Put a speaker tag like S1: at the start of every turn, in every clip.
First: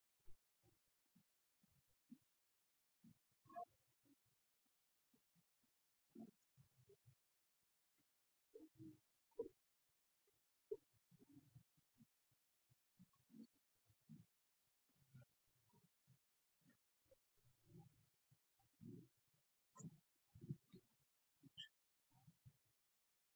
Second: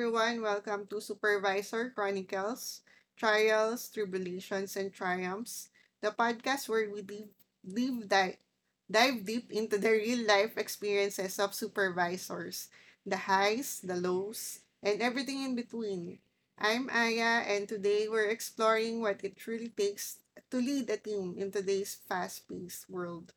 S1: everyone. Welcome to Supervisor Chronicles Trials, Tribulations, and Triumphs, the podcast where we deep, deep dive, dive deep into the real life experiences of supervisors, the highs, the lows, and everything in between. I'm Aya, and today we're exploring what it truly takes to lead a team in today's fast paced world.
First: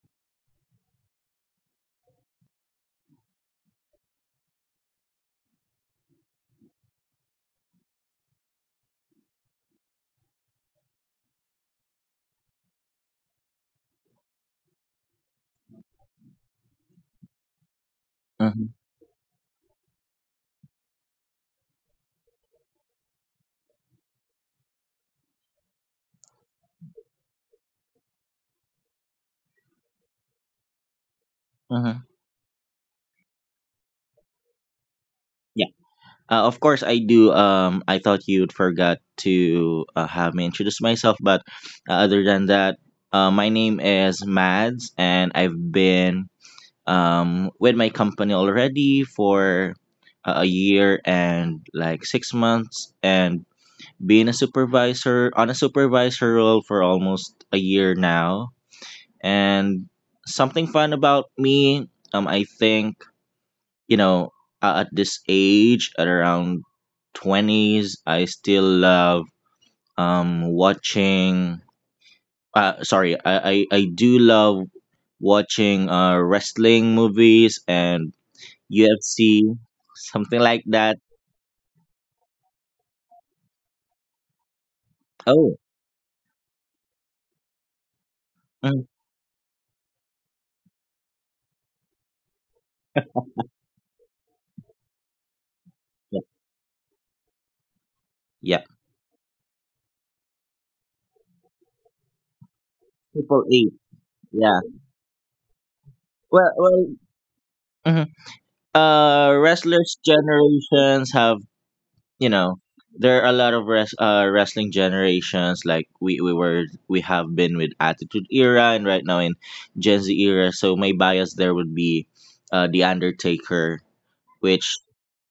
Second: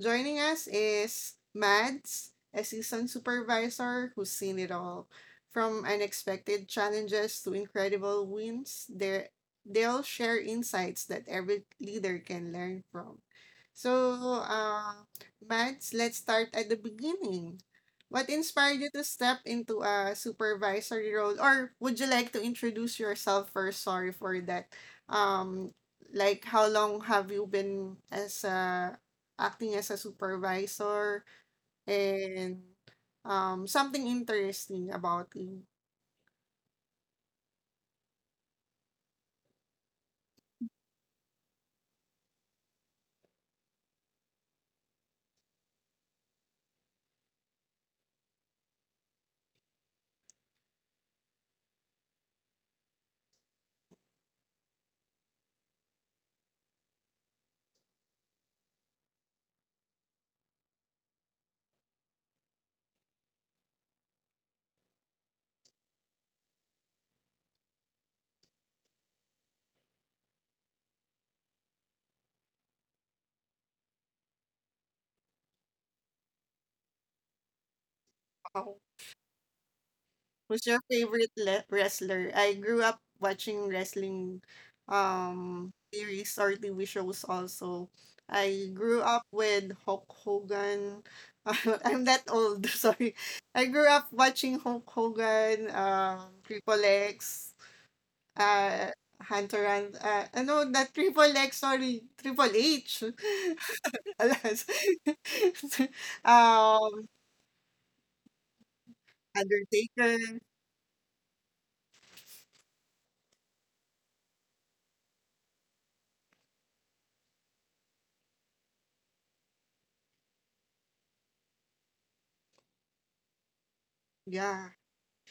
S1: Joining us is Mads a seasoned supervisor who's seen it all. From unexpected challenges to incredible wins, they'll share insights that every leader can learn from. So, Mads, let's start at the beginning. What
S2: Mm-hmm.
S1: inspired you to step into a supervisory role? Or would you like to introduce yourself first? Sorry for that. Um, like, how long have you been as acting as a supervisor?
S2: Mm-hmm.
S1: And something interesting about you.
S2: Yeah. Of course, I do. I thought you'd forgot to have me introduce myself, but other than that, my name is Mads, and I've been with my company already for a year and like 6 months, and being a supervisor on a supervisor role for almost a year now. And something fun about me, I think, you know, at this age, at around 20s, I still love watching I do love watching wrestling movies and
S1: Wow.
S2: UFC, something like
S1: Who's your
S2: that.
S1: favorite wrestler? I grew up watching wrestling
S2: Oh,
S1: series or TV shows also. I
S2: mm,
S1: grew up with Hulk Hogan. I'm that old, sorry. I grew up watching Hulk Hogan,
S2: yeah,
S1: Triple X,
S2: yeah.
S1: uh, Hunter and that Triple H.
S2: Triple H, yeah.
S1: Alas.
S2: Well, well,
S1: Um,
S2: mhm. Wrestlers'
S1: Undertaker,
S2: generations have, you know there are a lot of wrestling generations. Like, we have been with attitude era, and right now in gen Z era, so my bias there would be the Undertaker,
S1: yeah.
S2: which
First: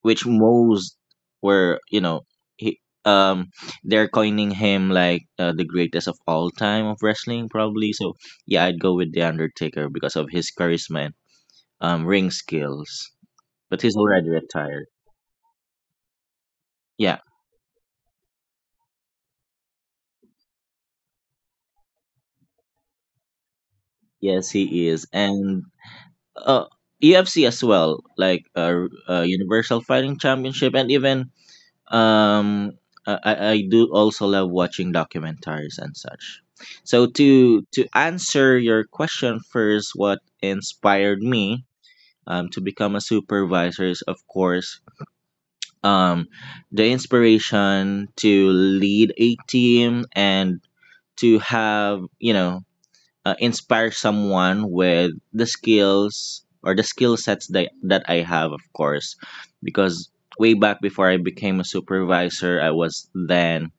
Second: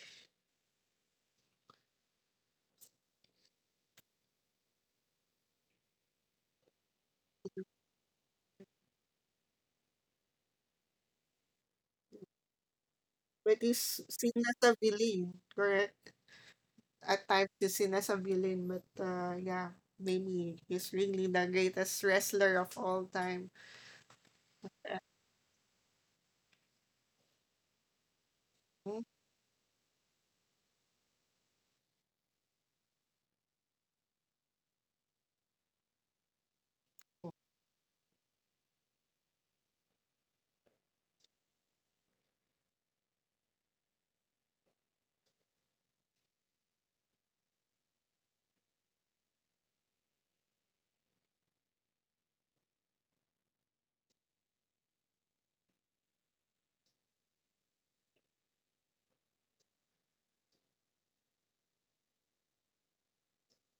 S2: which most were, you know, he, um they're coining him like the greatest of all time of wrestling, probably. So yeah, I'd go with the Undertaker because of his charisma and ring skills,
S1: But
S2: but he's
S1: he's
S2: already
S1: seen as a
S2: retired.
S1: villain, correct?
S2: Yeah,
S1: At times he's seen as a villain, but yeah, maybe he's really the greatest wrestler of all time.
S2: yes he is. And uh, UFC as well, like Universal Fighting Championship, and even, um, I do also love watching documentaries and such. So to answer your question first, what inspired me, to become a supervisor is, of course, um, the inspiration to lead a team and to have, inspire someone with the skills or the skill sets that, I have, of course. Because way back before I became a supervisor, I was then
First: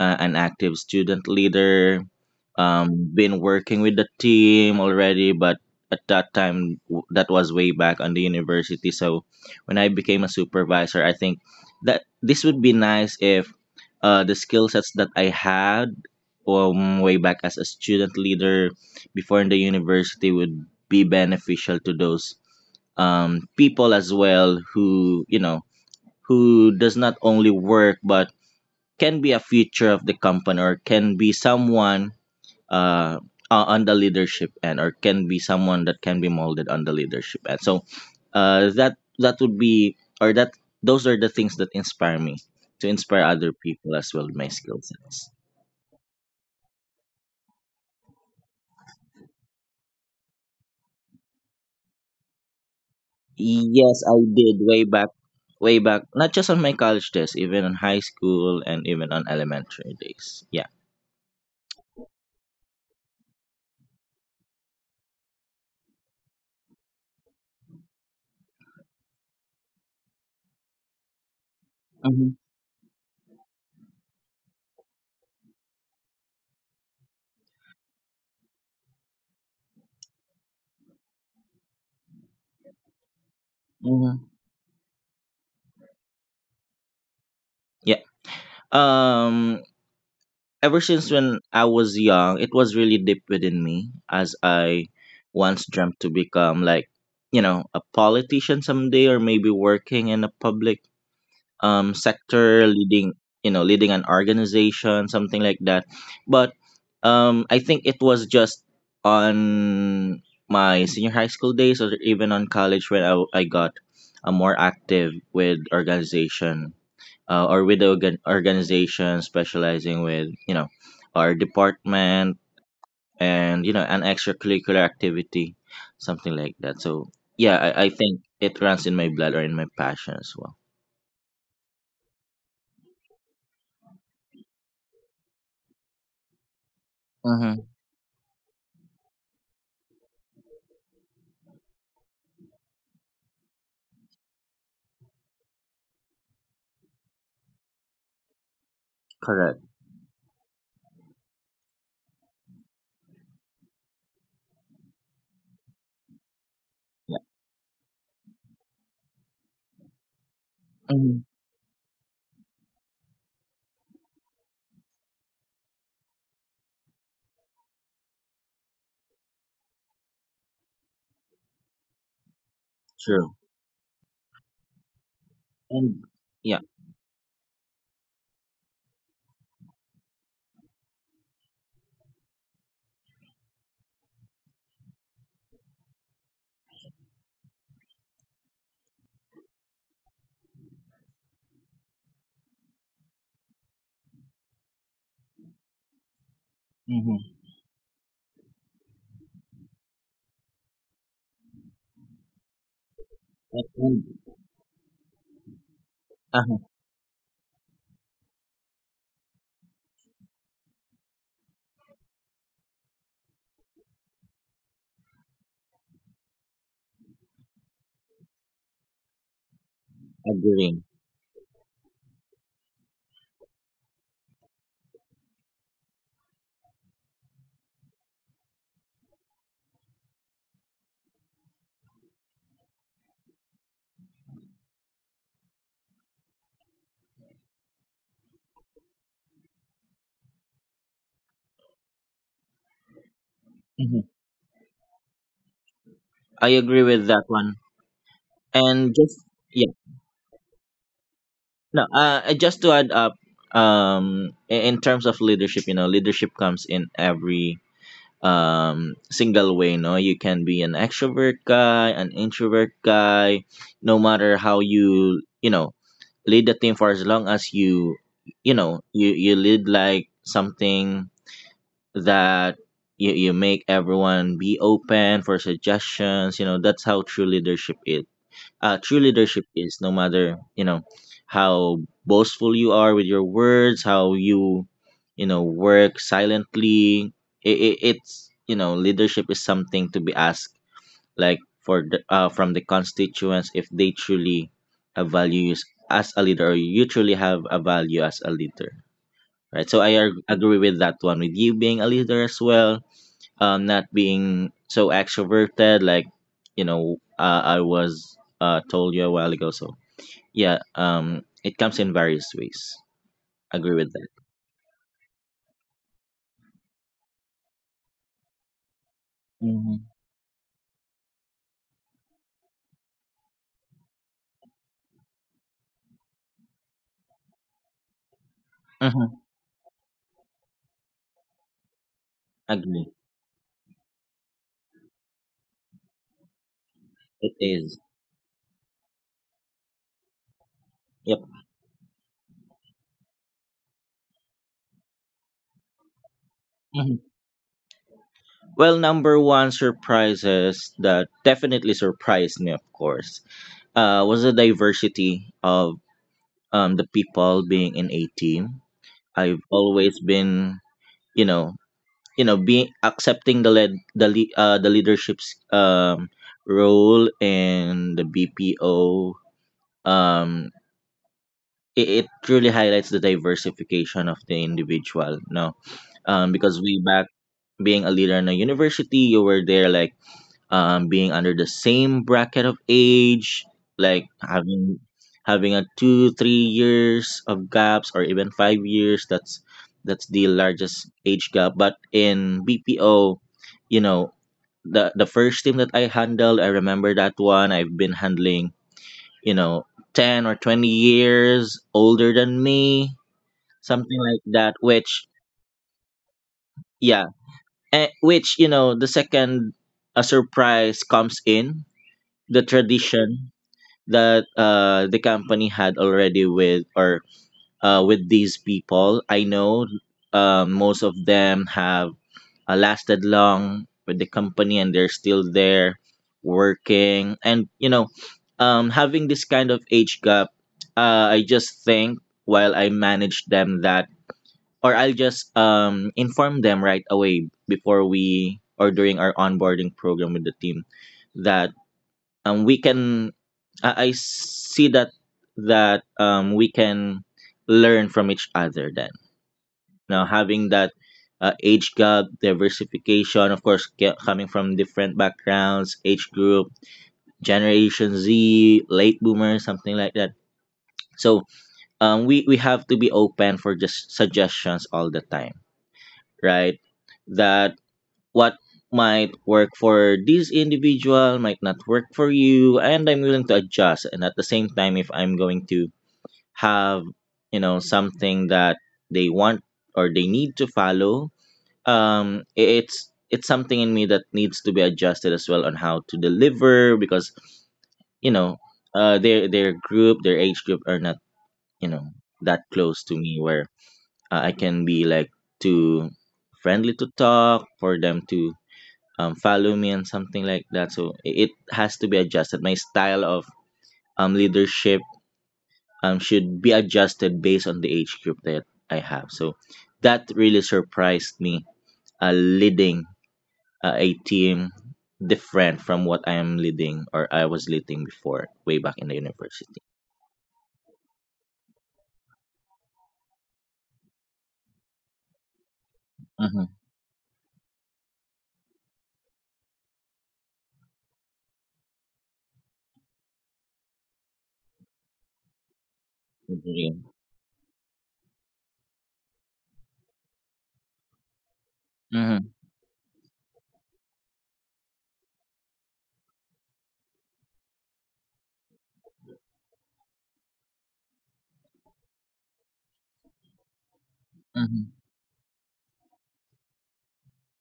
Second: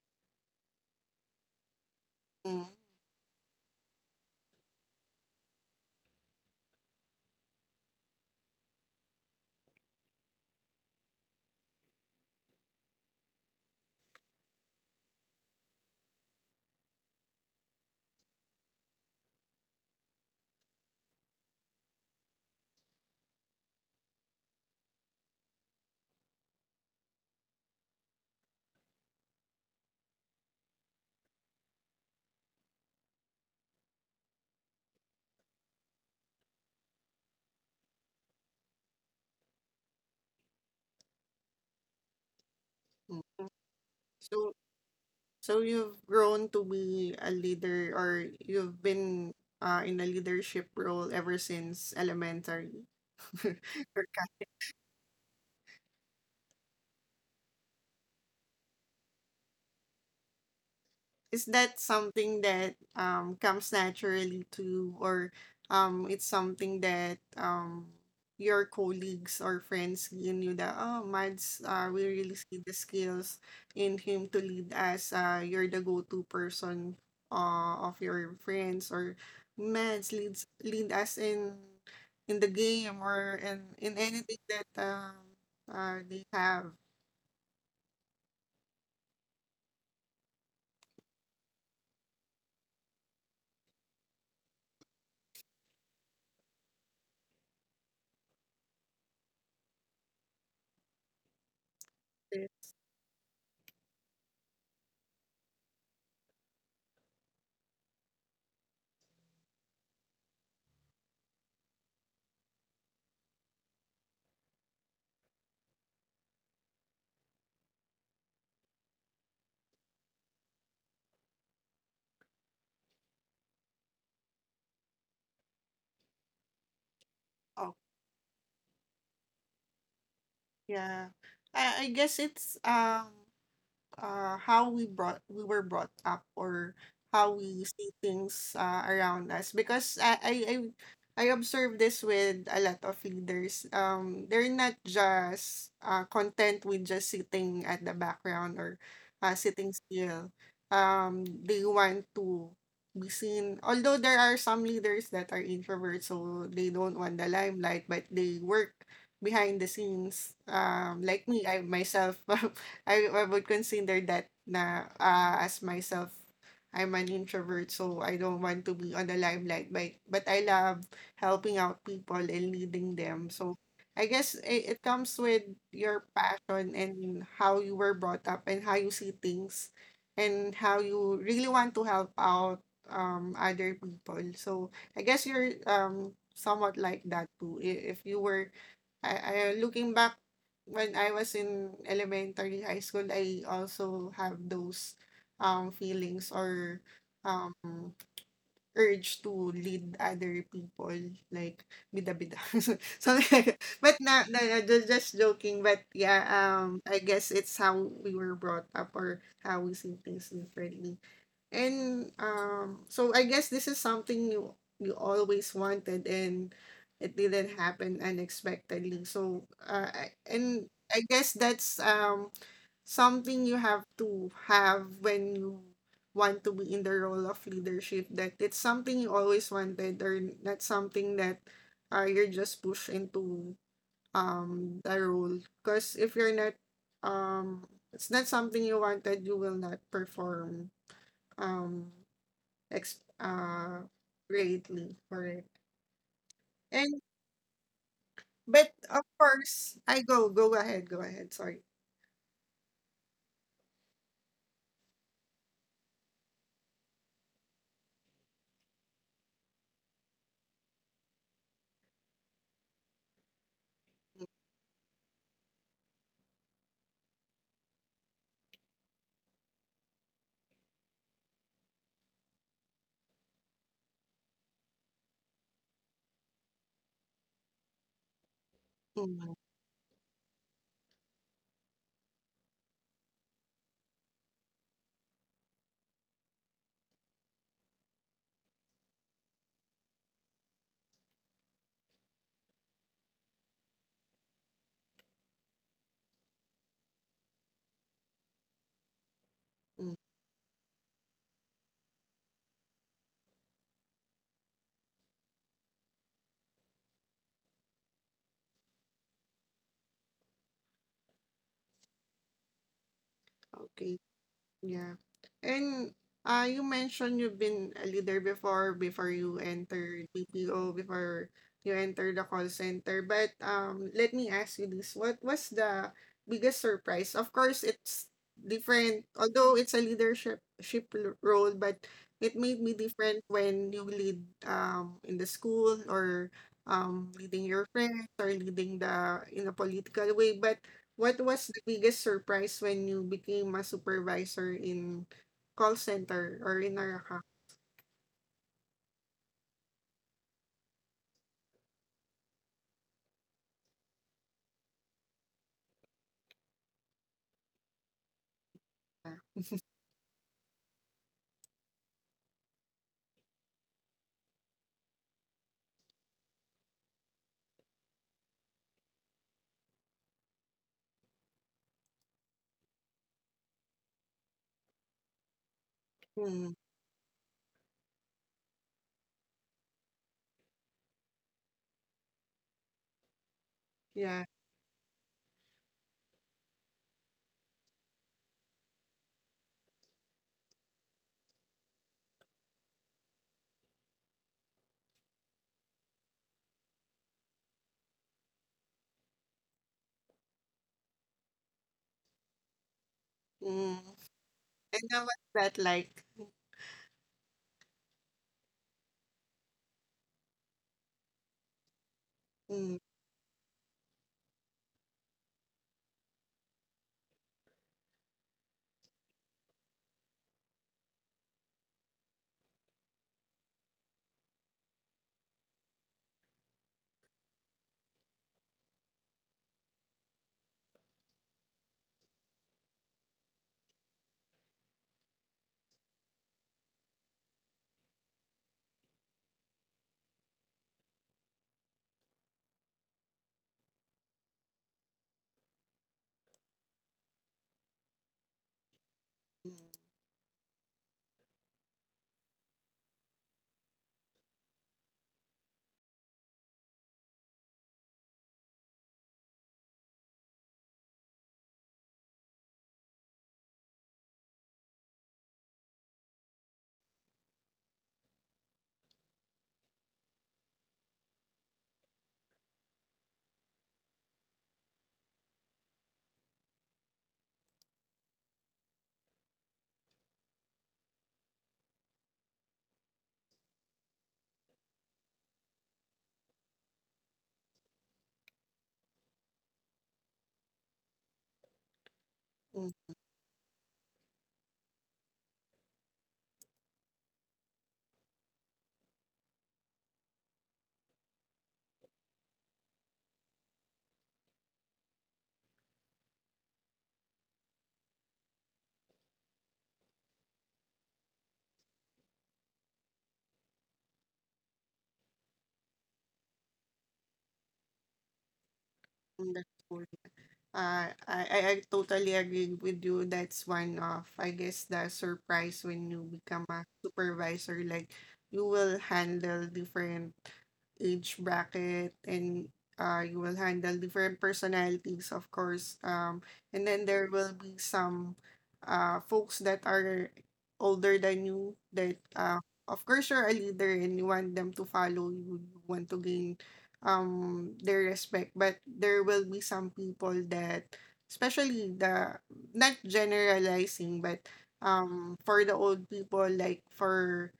S2: an active student leader,
S1: Mm-hmm.
S2: been working with the team already, but at that time, that was way back on the university. So when I became a supervisor, I think that this would be nice if the skill sets that I had, way back as a student leader before in the university, would be beneficial to those, people as well who, you know, who does not only work but can be a future of the company, or can be someone, uh, on the leadership end, or can be someone that can be molded on the leadership end. So that would be, or that, those are the things that inspire me to inspire other people as well with my
S1: So,
S2: skill sets.
S1: so you've grown to be a leader, or you've been in a leadership role ever since elementary.
S2: Yes, I did, way back, way back, not just on my college days, even on high school and even on elementary days. Yeah.
S1: Is that something that comes naturally to you, or it's something that your colleagues or friends, you knew that, oh, Mads, we
S2: Hmm.
S1: really see the skills in him to lead us? You're the go-to person of your friends, or Mads lead us in the game, or in
S2: Hmm.
S1: anything that they have.
S2: Yeah. Um Ever since when I was young, it was really deep within me, as I once dreamt to become, like, you know, a politician someday, or maybe working in a public sector, leading, you know, leading an organization, something like that. But I think it was just on my senior high school days, or even on college, when I got more active with organization, or with the organization specializing with, you know, our department, and, you know, an extracurricular activity, something like that. So yeah,
S1: Oh,
S2: I think it runs in my blood, or in my passion as well.
S1: yeah. I guess it's how we brought we were brought up, or how
S2: Mm-hmm.
S1: we see things around us, because I observe this with a lot of leaders. They're not just content with just sitting at the background, or
S2: Correct.
S1: sitting still. They want to be seen. Although there are some leaders that are introverts, so they don't want
S2: Yeah.
S1: the limelight, but they work behind the scenes,
S2: Mm-hmm.
S1: like me, I myself. I would consider that, na as myself, I'm an introvert, so I don't want to be on the limelight, but I love helping out people and leading them.
S2: True.
S1: So I guess it comes with
S2: And
S1: your
S2: yeah.
S1: passion, and how you were brought up, and how you see things, and how you really want to help out other people. So I guess you're somewhat like that too. If you were, I looking back when I was in elementary, high school, I also have those feelings, or
S2: Mm-hmm.
S1: um urge to lead other people, like bida bida. So
S2: and,
S1: but
S2: and,
S1: just joking. But yeah,
S2: uh-huh.
S1: I guess it's how we were brought up or how we see things differently. And so I guess this is something you you always wanted, and it didn't happen unexpectedly. So and
S2: Agreeing.
S1: I guess that's something you have to have when you want to be in the role of leadership. That it's something you always wanted, or not something that you're just pushed into the role. Because if you're not, um, it's not something you wanted, you will not perform um ex
S2: Mm-hmm.
S1: greatly, correct.
S2: I agree
S1: And
S2: with that one.
S1: but
S2: And
S1: of
S2: just, yeah.
S1: course, I go ahead, go ahead. Sorry.
S2: No, just to add up, in terms of leadership, you know, leadership comes in every single way. No, you can be an extrovert guy, an introvert guy, no matter how you, you know, lead the team, for as long as you, you know, you lead like something, that you, make everyone be open for suggestions. You know, that's how true leadership is. True
S1: Mm,
S2: leadership is, no matter, you know, how boastful you are with your words, how you, you know, work silently. It, it's You know, leadership is something to be asked, like for the, from the constituents, if they truly value you as a leader, or you truly have a value as a leader, right? So
S1: mm,
S2: agree with that one, with you being a leader as well, not being so extroverted, like, you know, I was, told you a while ago. So yeah, it comes in various ways. Agree with
S1: okay.
S2: that.
S1: Yeah. And you mentioned you've been a leader before, before you
S2: Mm-hmm.
S1: entered BPO, before you entered the call center. But let me ask you this. What was the biggest surprise? Of course, it's different,
S2: Mm-hmm.
S1: although it's a role, but it may be
S2: Agree.
S1: different when you lead in the school, or
S2: It
S1: leading your
S2: is.
S1: friends, or leading the in a political way. But
S2: Yep.
S1: what was the biggest surprise when you became a supervisor in call center or in
S2: Hmm.
S1: Arakata?
S2: Well, number one surprises that definitely surprised me, of course, was the diversity of, the people being in a team. I've always been, you know, being accepting the the leadership's role in the BPO. um it truly highlights the diversification of the individual. No,
S1: Mm,
S2: because way back, being a leader in a university, you were there, like, being under the same bracket of age, like
S1: yeah.
S2: having a 2-3 years of gaps, or even 5 years. That's the largest age gap. But in BPO, you know, the first team that I handled, I remember that one. I've been handling, you know, 10 or 20 years older than me,
S1: Mm.
S2: something like that.
S1: And how
S2: Which,
S1: was that like?
S2: yeah, which, you know, the second, a surprise comes in, the
S1: Mm,
S2: tradition, that the company had already with, or with these people. I know most of them have lasted long with the company, and they're still there working. And you know, having this kind of age gap, I just think, while I manage them that, or I'll just inform them right away before we, or during our onboarding program with the team, that, we can, I see that, we can learn from each other. Then,
S1: mm,
S2: now having that age gap diversification, of course, coming from different backgrounds, age group, generation Z, late boomers, something like that. So, we have to be open for just suggestions all the time, right? That what might work for this individual might not work for you, and I'm willing to adjust. And at the same time, if I'm going to have, you know, something that they want or they need to follow, it's something in me that needs to be adjusted as well, on how to deliver. Because, you know, their group, their age group, are not, you know, that close
S1: mm.
S2: to me, where I can be, like, too friendly to talk, for them to, follow me, and something like that. So it has to be adjusted, my style of leadership, should be adjusted based on the age group that I have. So that really surprised me. Leading a team different from what I am leading, or I was leading before, way back in the university.
S1: That's wonderful. I totally agree with you. That's one of, I guess, the surprise when you
S2: Mm-hmm.
S1: become a supervisor. Like, you will handle different age bracket, and you will handle different personalities, of course. And then
S2: Mm-hmm.
S1: there will be some folks that are older than you that,
S2: Mm-hmm.
S1: of course, you're a leader and you want them to follow you. You want to gain their respect, but there will be some people that, especially the, not generalizing, but
S2: Yeah.
S1: for the old people, like for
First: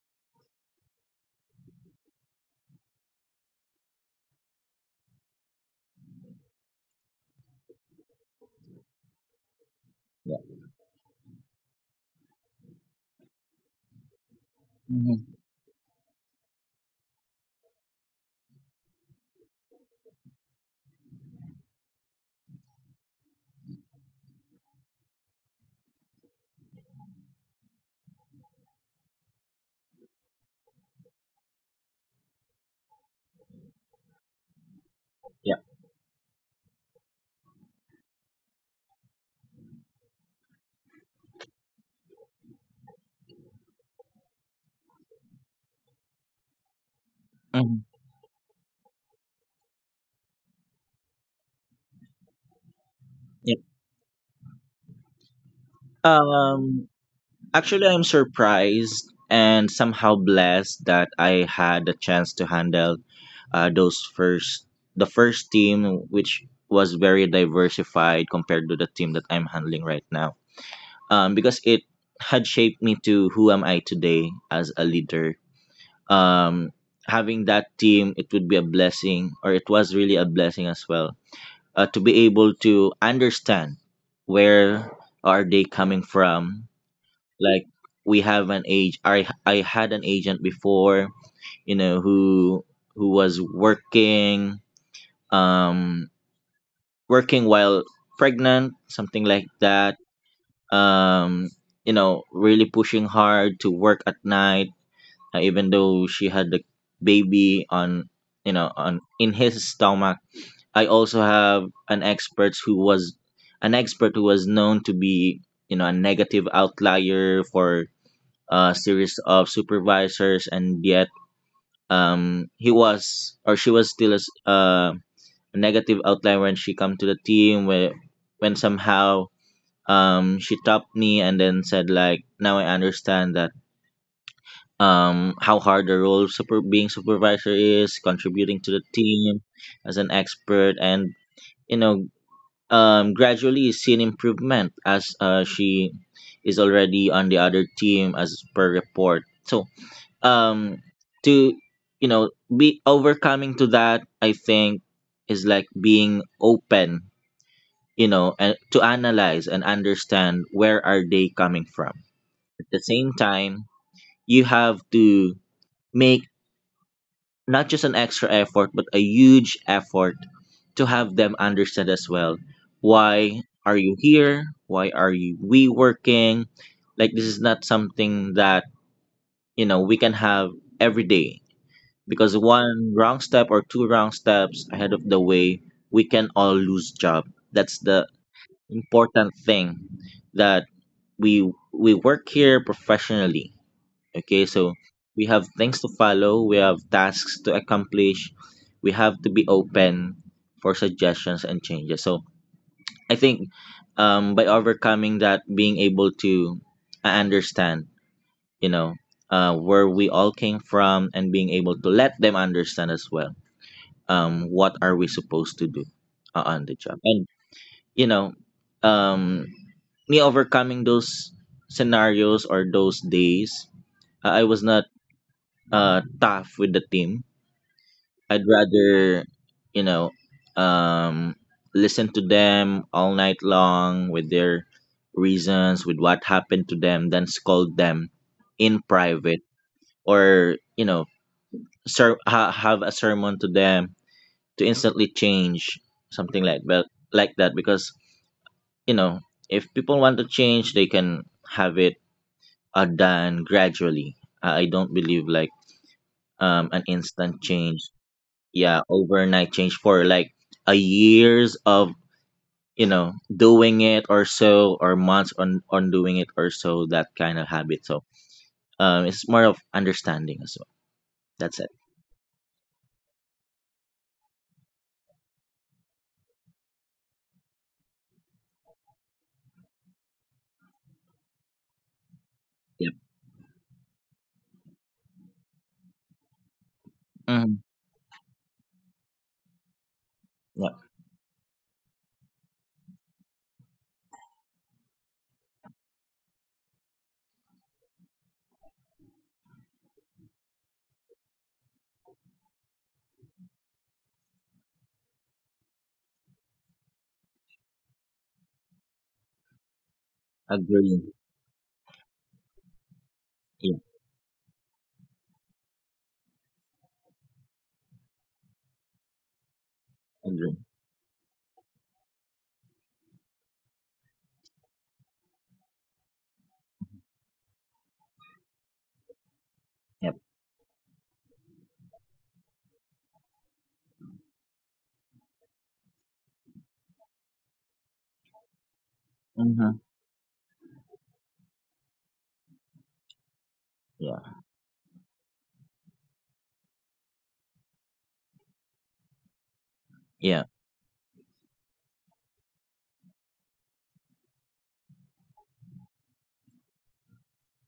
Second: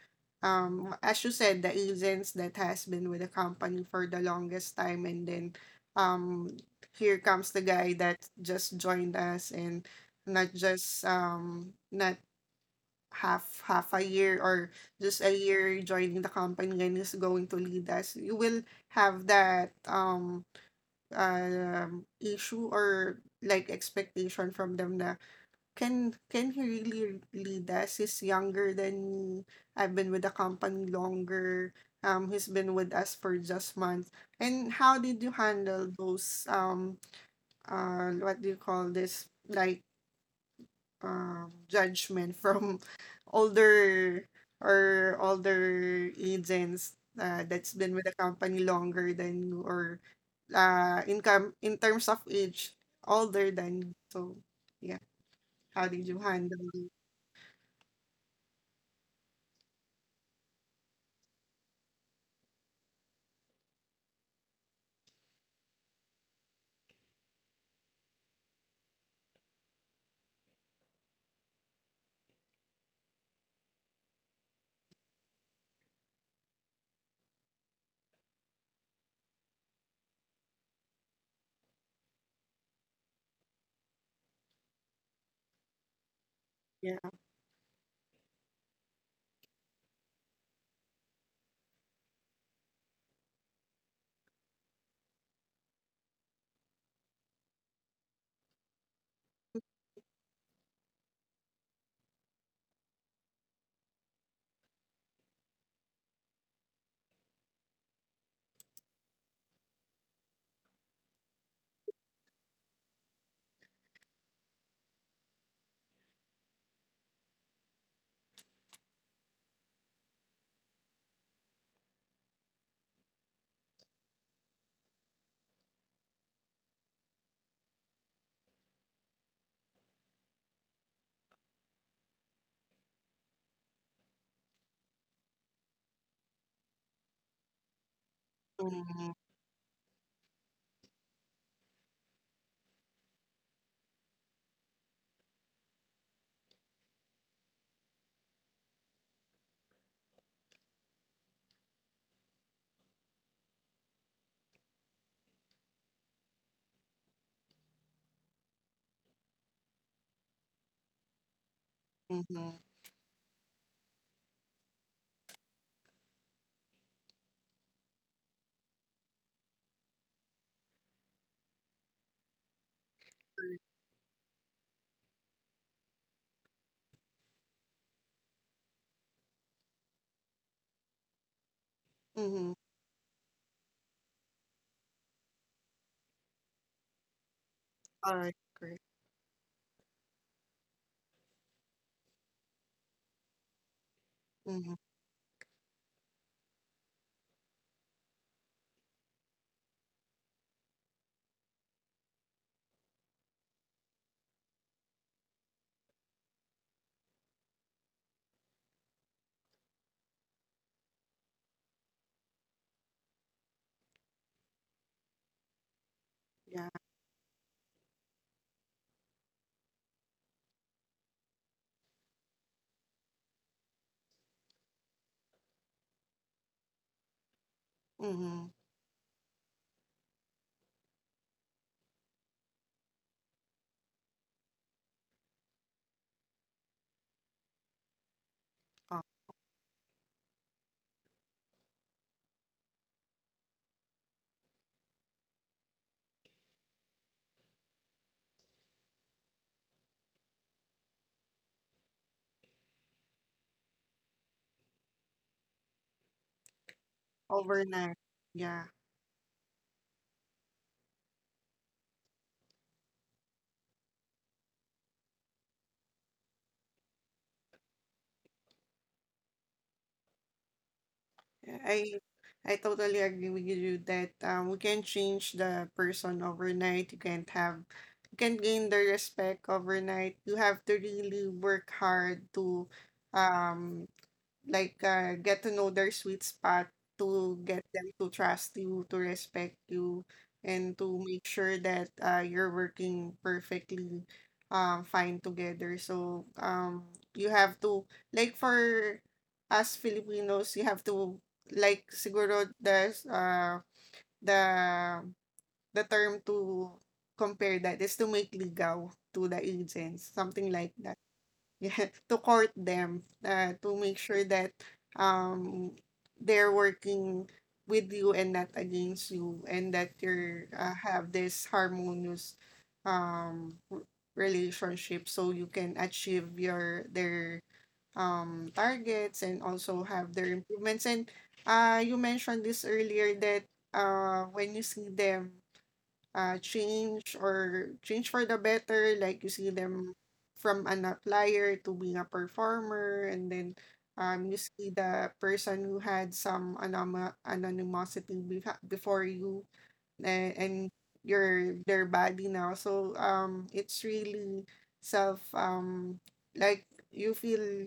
S1: as you said, the agents that has been with the company for the longest time. And then um here comes the guy that just joined us, and not just not half a year or just a
S2: Mm-hmm.
S1: year joining the company, and is going to lead us. You will have that issue or like expectation from them na, can he really lead us? He's younger than me. I've been with the company longer. He's been with us for just months. And how did you
S2: Yeah.
S1: handle those what do you call this? Like judgment from older or older agents that's
S2: Mm-hmm.
S1: been with the company longer than you or income in terms of age older
S2: Yeah.
S1: than you. So yeah, how did you handle
S2: Um.
S1: it?
S2: Actually, I'm surprised and somehow blessed that I had the chance to handle, those first the first team, which was very diversified compared to the team that I'm handling right now. Because it had shaped me to who am I today as a leader. Um, Having that team, it would be a blessing, or it was really a blessing as well, to be able to understand where are they coming from.
S1: Yeah.
S2: Like, we have an age. I had an agent before, you know, who was working, um, working while pregnant, something like that. Um, you know, really pushing hard to work at night, even though she had the baby on, you know, on in his stomach. I also have an expert who was known to be, you know, a negative outlier for a series of supervisors, and yet he was, or she was, still a negative outlier when she come to the team. Where, when somehow, she topped me and then said, like, now I understand that, how hard the role of super being supervisor is, contributing to the
S1: Mm-hmm.
S2: team as an expert, and, you know, gradually seen improvement, as she is already on the other team as per report. So um to you know be overcoming to that, I think is like being open, and to analyze and understand where are they coming from.
S1: Mm-hmm.
S2: At the same time, you have to make not just an extra effort but a huge effort to have them understand as well why are you here, why are you we working. Like this is not something that, we can have every day, because
S1: Mm-hmm.
S2: one wrong step or two wrong steps ahead of the way, we can all lose job. That's the
S1: All right. Great.
S2: important thing, that we we work here professionally. Okay, so
S1: Mm-hmm.
S2: we have things to follow, we have tasks to accomplish, we have to be open for suggestions and changes. So I think, by overcoming that, being able to understand, you know where we all came from, and being able to let them understand as well what are we supposed to do on
S1: Yeah.
S2: the job. And you know, um, me overcoming those scenarios or those days, I was not tough with the team. I'd
S1: Mm-hmm.
S2: rather, you know, um, listen to them all night long with their reasons, with what happened to them, than scold them in
S1: Oh,
S2: private. Or, have a sermon to them to instantly change, something like that. Because, you know if people want to change they can have it done gradually. I don't believe like an instant change.
S1: overnight. Yeah.
S2: Yeah, overnight change for like a years of, doing it or so, or months on doing it or so, that kind of habit. So it's more of understanding as well. That's
S1: Yeah,
S2: it.
S1: I totally agree with you that we can change the person overnight. You can't gain the respect overnight. You have to really work hard to
S2: Yep.
S1: um get to know their sweet spot, to
S2: Mm-hmm.
S1: get them to trust you, to respect you,
S2: Yep.
S1: and to make sure that you're working perfectly fine together. So you have to, like for us Filipinos, you have to, like siguro the, the term to compare that is to make ligaw to the agents, something like that.
S2: Agree.
S1: Yeah, to court them, to
S2: Yeah.
S1: make sure that um they're working with you and not against you, and that you
S2: Agree.
S1: have this harmonious um r- relationship, so you can achieve your their targets and also have
S2: Yep.
S1: their improvements. And you mentioned this earlier that when you see them change or change for the better. Like you see
S2: Mm-hmm.
S1: them from an applier to being a performer, and then
S2: Yeah,
S1: you see the person who had some anonymity before you,
S2: yeah.
S1: and your their body now. So it's really self like you feel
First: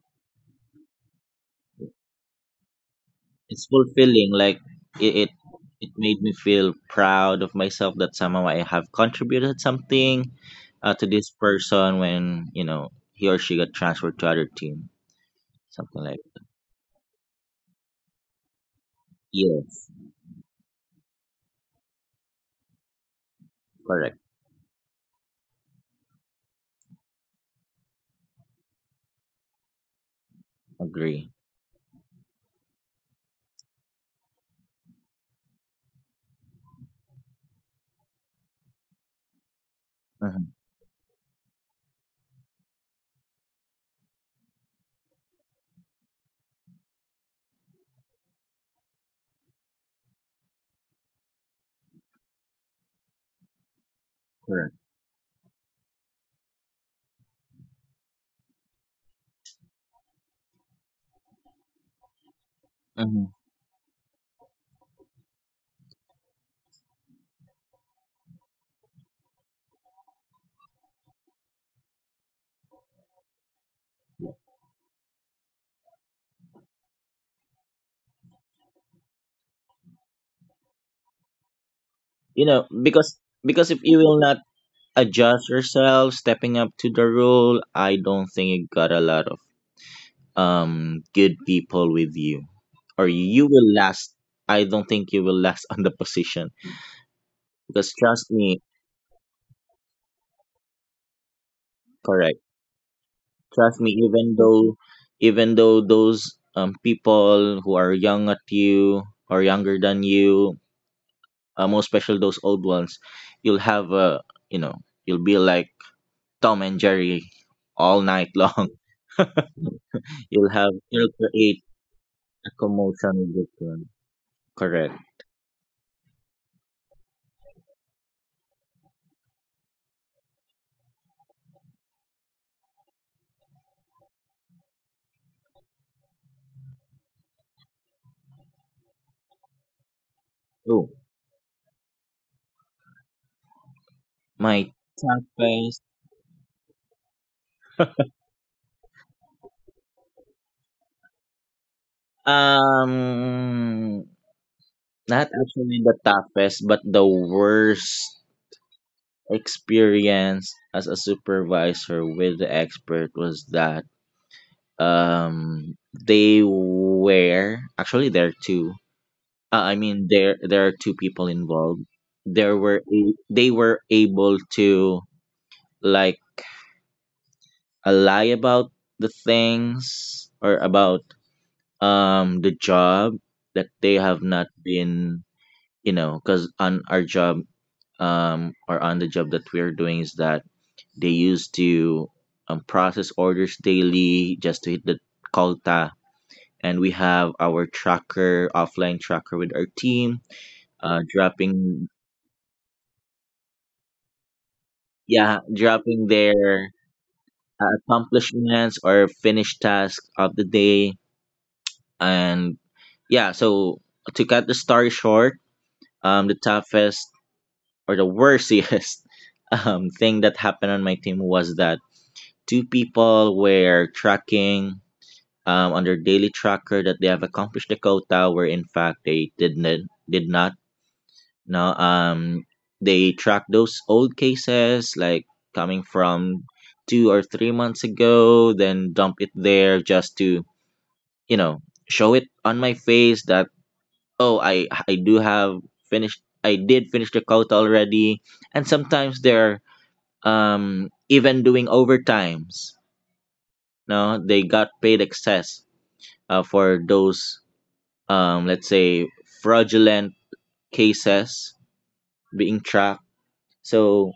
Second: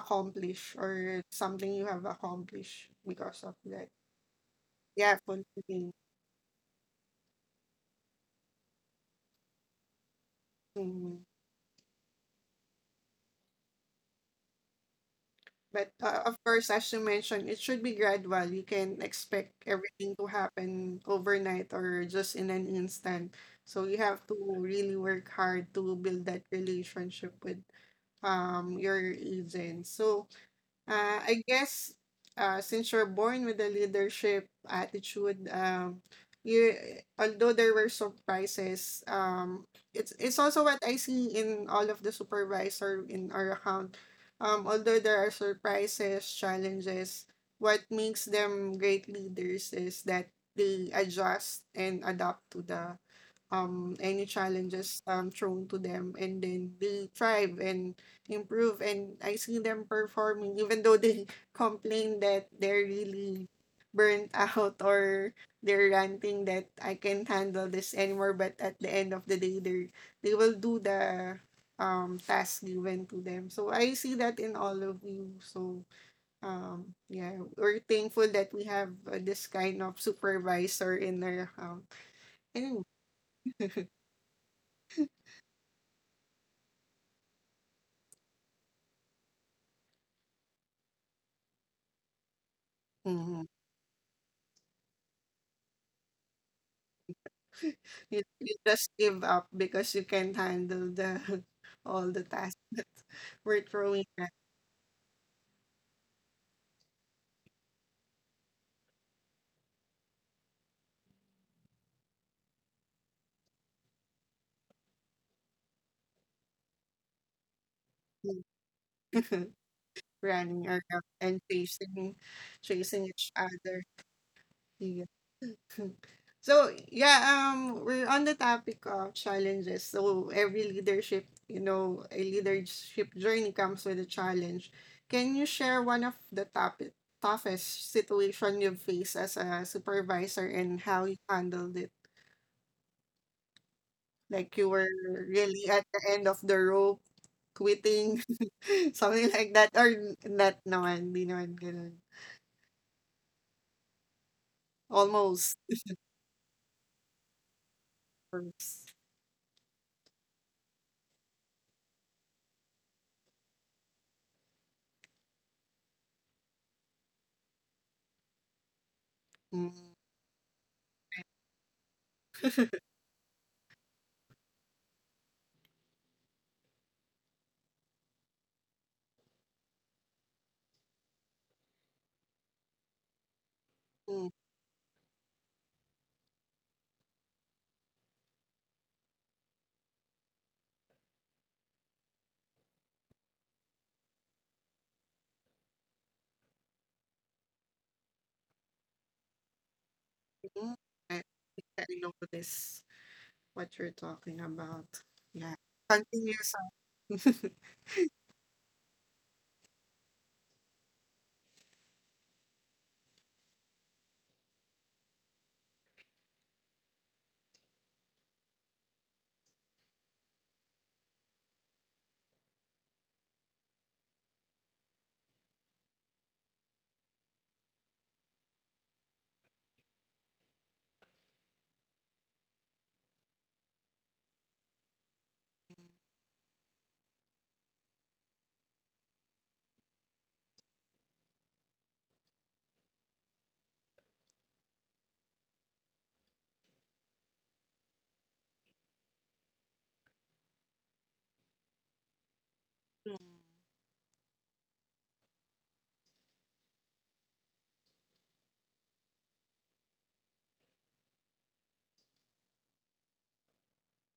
S1: accomplished, or something you have accomplished because of
S2: It's
S1: that.
S2: fulfilling. Like it,
S1: Yeah,
S2: it, it
S1: fulfilling.
S2: made me feel proud of myself that somehow I have contributed something to this person when, you know, he or she got transferred to other team.
S1: But
S2: Something like,
S1: of course, as you mentioned, it should be gradual. You can expect
S2: yes,
S1: everything to happen overnight or just in an instant. So you
S2: correct,
S1: have to really work hard to build that relationship with your agent. So
S2: agree,
S1: I guess since you're born with a leadership attitude, you, although there were surprises, it's
S2: mhm,
S1: also what I see in all of the supervisor in our account. Although there are surprises, challenges, what makes them great leaders is that they adjust and adapt to the any
S2: correct.
S1: challenges thrown to them, and then they thrive and improve. And I see them performing, even though they complain that they're
S2: Mhm.
S1: really burnt out or they're ranting that I can't handle this anymore, but at the end of the day they will do the task given to them. So I see that in all of you. So yeah, we're thankful that we have this kind of supervisor in our account
S2: You know,
S1: anyway.
S2: because if you will not adjust yourself, stepping up to the rule, I don't think you got a lot of good people with you, or
S1: Mm-hmm.
S2: you will last. I don't think you will last on the position. Because
S1: You,
S2: trust
S1: you
S2: me.
S1: just give up because you can't handle the all the
S2: Correct.
S1: tasks that we're
S2: Trust me,
S1: throwing.
S2: even though, those, people who are young at you or younger than you, most especially those old ones, you'll have a, you know you'll be like Tom and Jerry all night
S1: You,
S2: long.
S1: running around
S2: You'll
S1: and
S2: create
S1: chasing
S2: a
S1: chasing
S2: commotion
S1: each
S2: with this
S1: other.
S2: one.
S1: Yeah.
S2: Correct.
S1: So yeah, we're on the topic of challenges. So every leadership, you know, a leadership journey comes with a challenge. Can you share one of the topic toughest situation you've faced as a supervisor and
S2: Oh,
S1: how you handled it? Like you
S2: my
S1: were really
S2: toughest,
S1: at the end of the rope, quitting, something like that. Or not naman, di naman ganun.
S2: um not
S1: Almost.
S2: actually the toughest but the worst
S1: Or,
S2: experience as a supervisor with the expert was that, they were actually there are two,
S1: mm,
S2: there are two people involved. There were they were able to, like, lie about the things or about the job that they have
S1: mm,
S2: not been, you know. Because on our job, or on the job that we're doing, is that they used to process orders daily just to hit the quota. And we have our tracker, offline tracker with our team,
S1: mm. I think I
S2: dropping,
S1: know this, what you're talking about.
S2: yeah,
S1: Yeah.
S2: dropping
S1: Continuous.
S2: their accomplishments or finished tasks of the day. And yeah, so to cut the story short, the toughest or the worstest thing that happened on my team was that two people were tracking, on their daily tracker, that they have accomplished the quota where in fact they did not. did not no, they track those old cases like coming from 2 or 3 months ago, then dump it there just to, you know show it on my face that, oh, I did finish the quota already. And sometimes they're, even doing overtimes. No, they got paid excess for those, let's say, fraudulent cases being tracked. So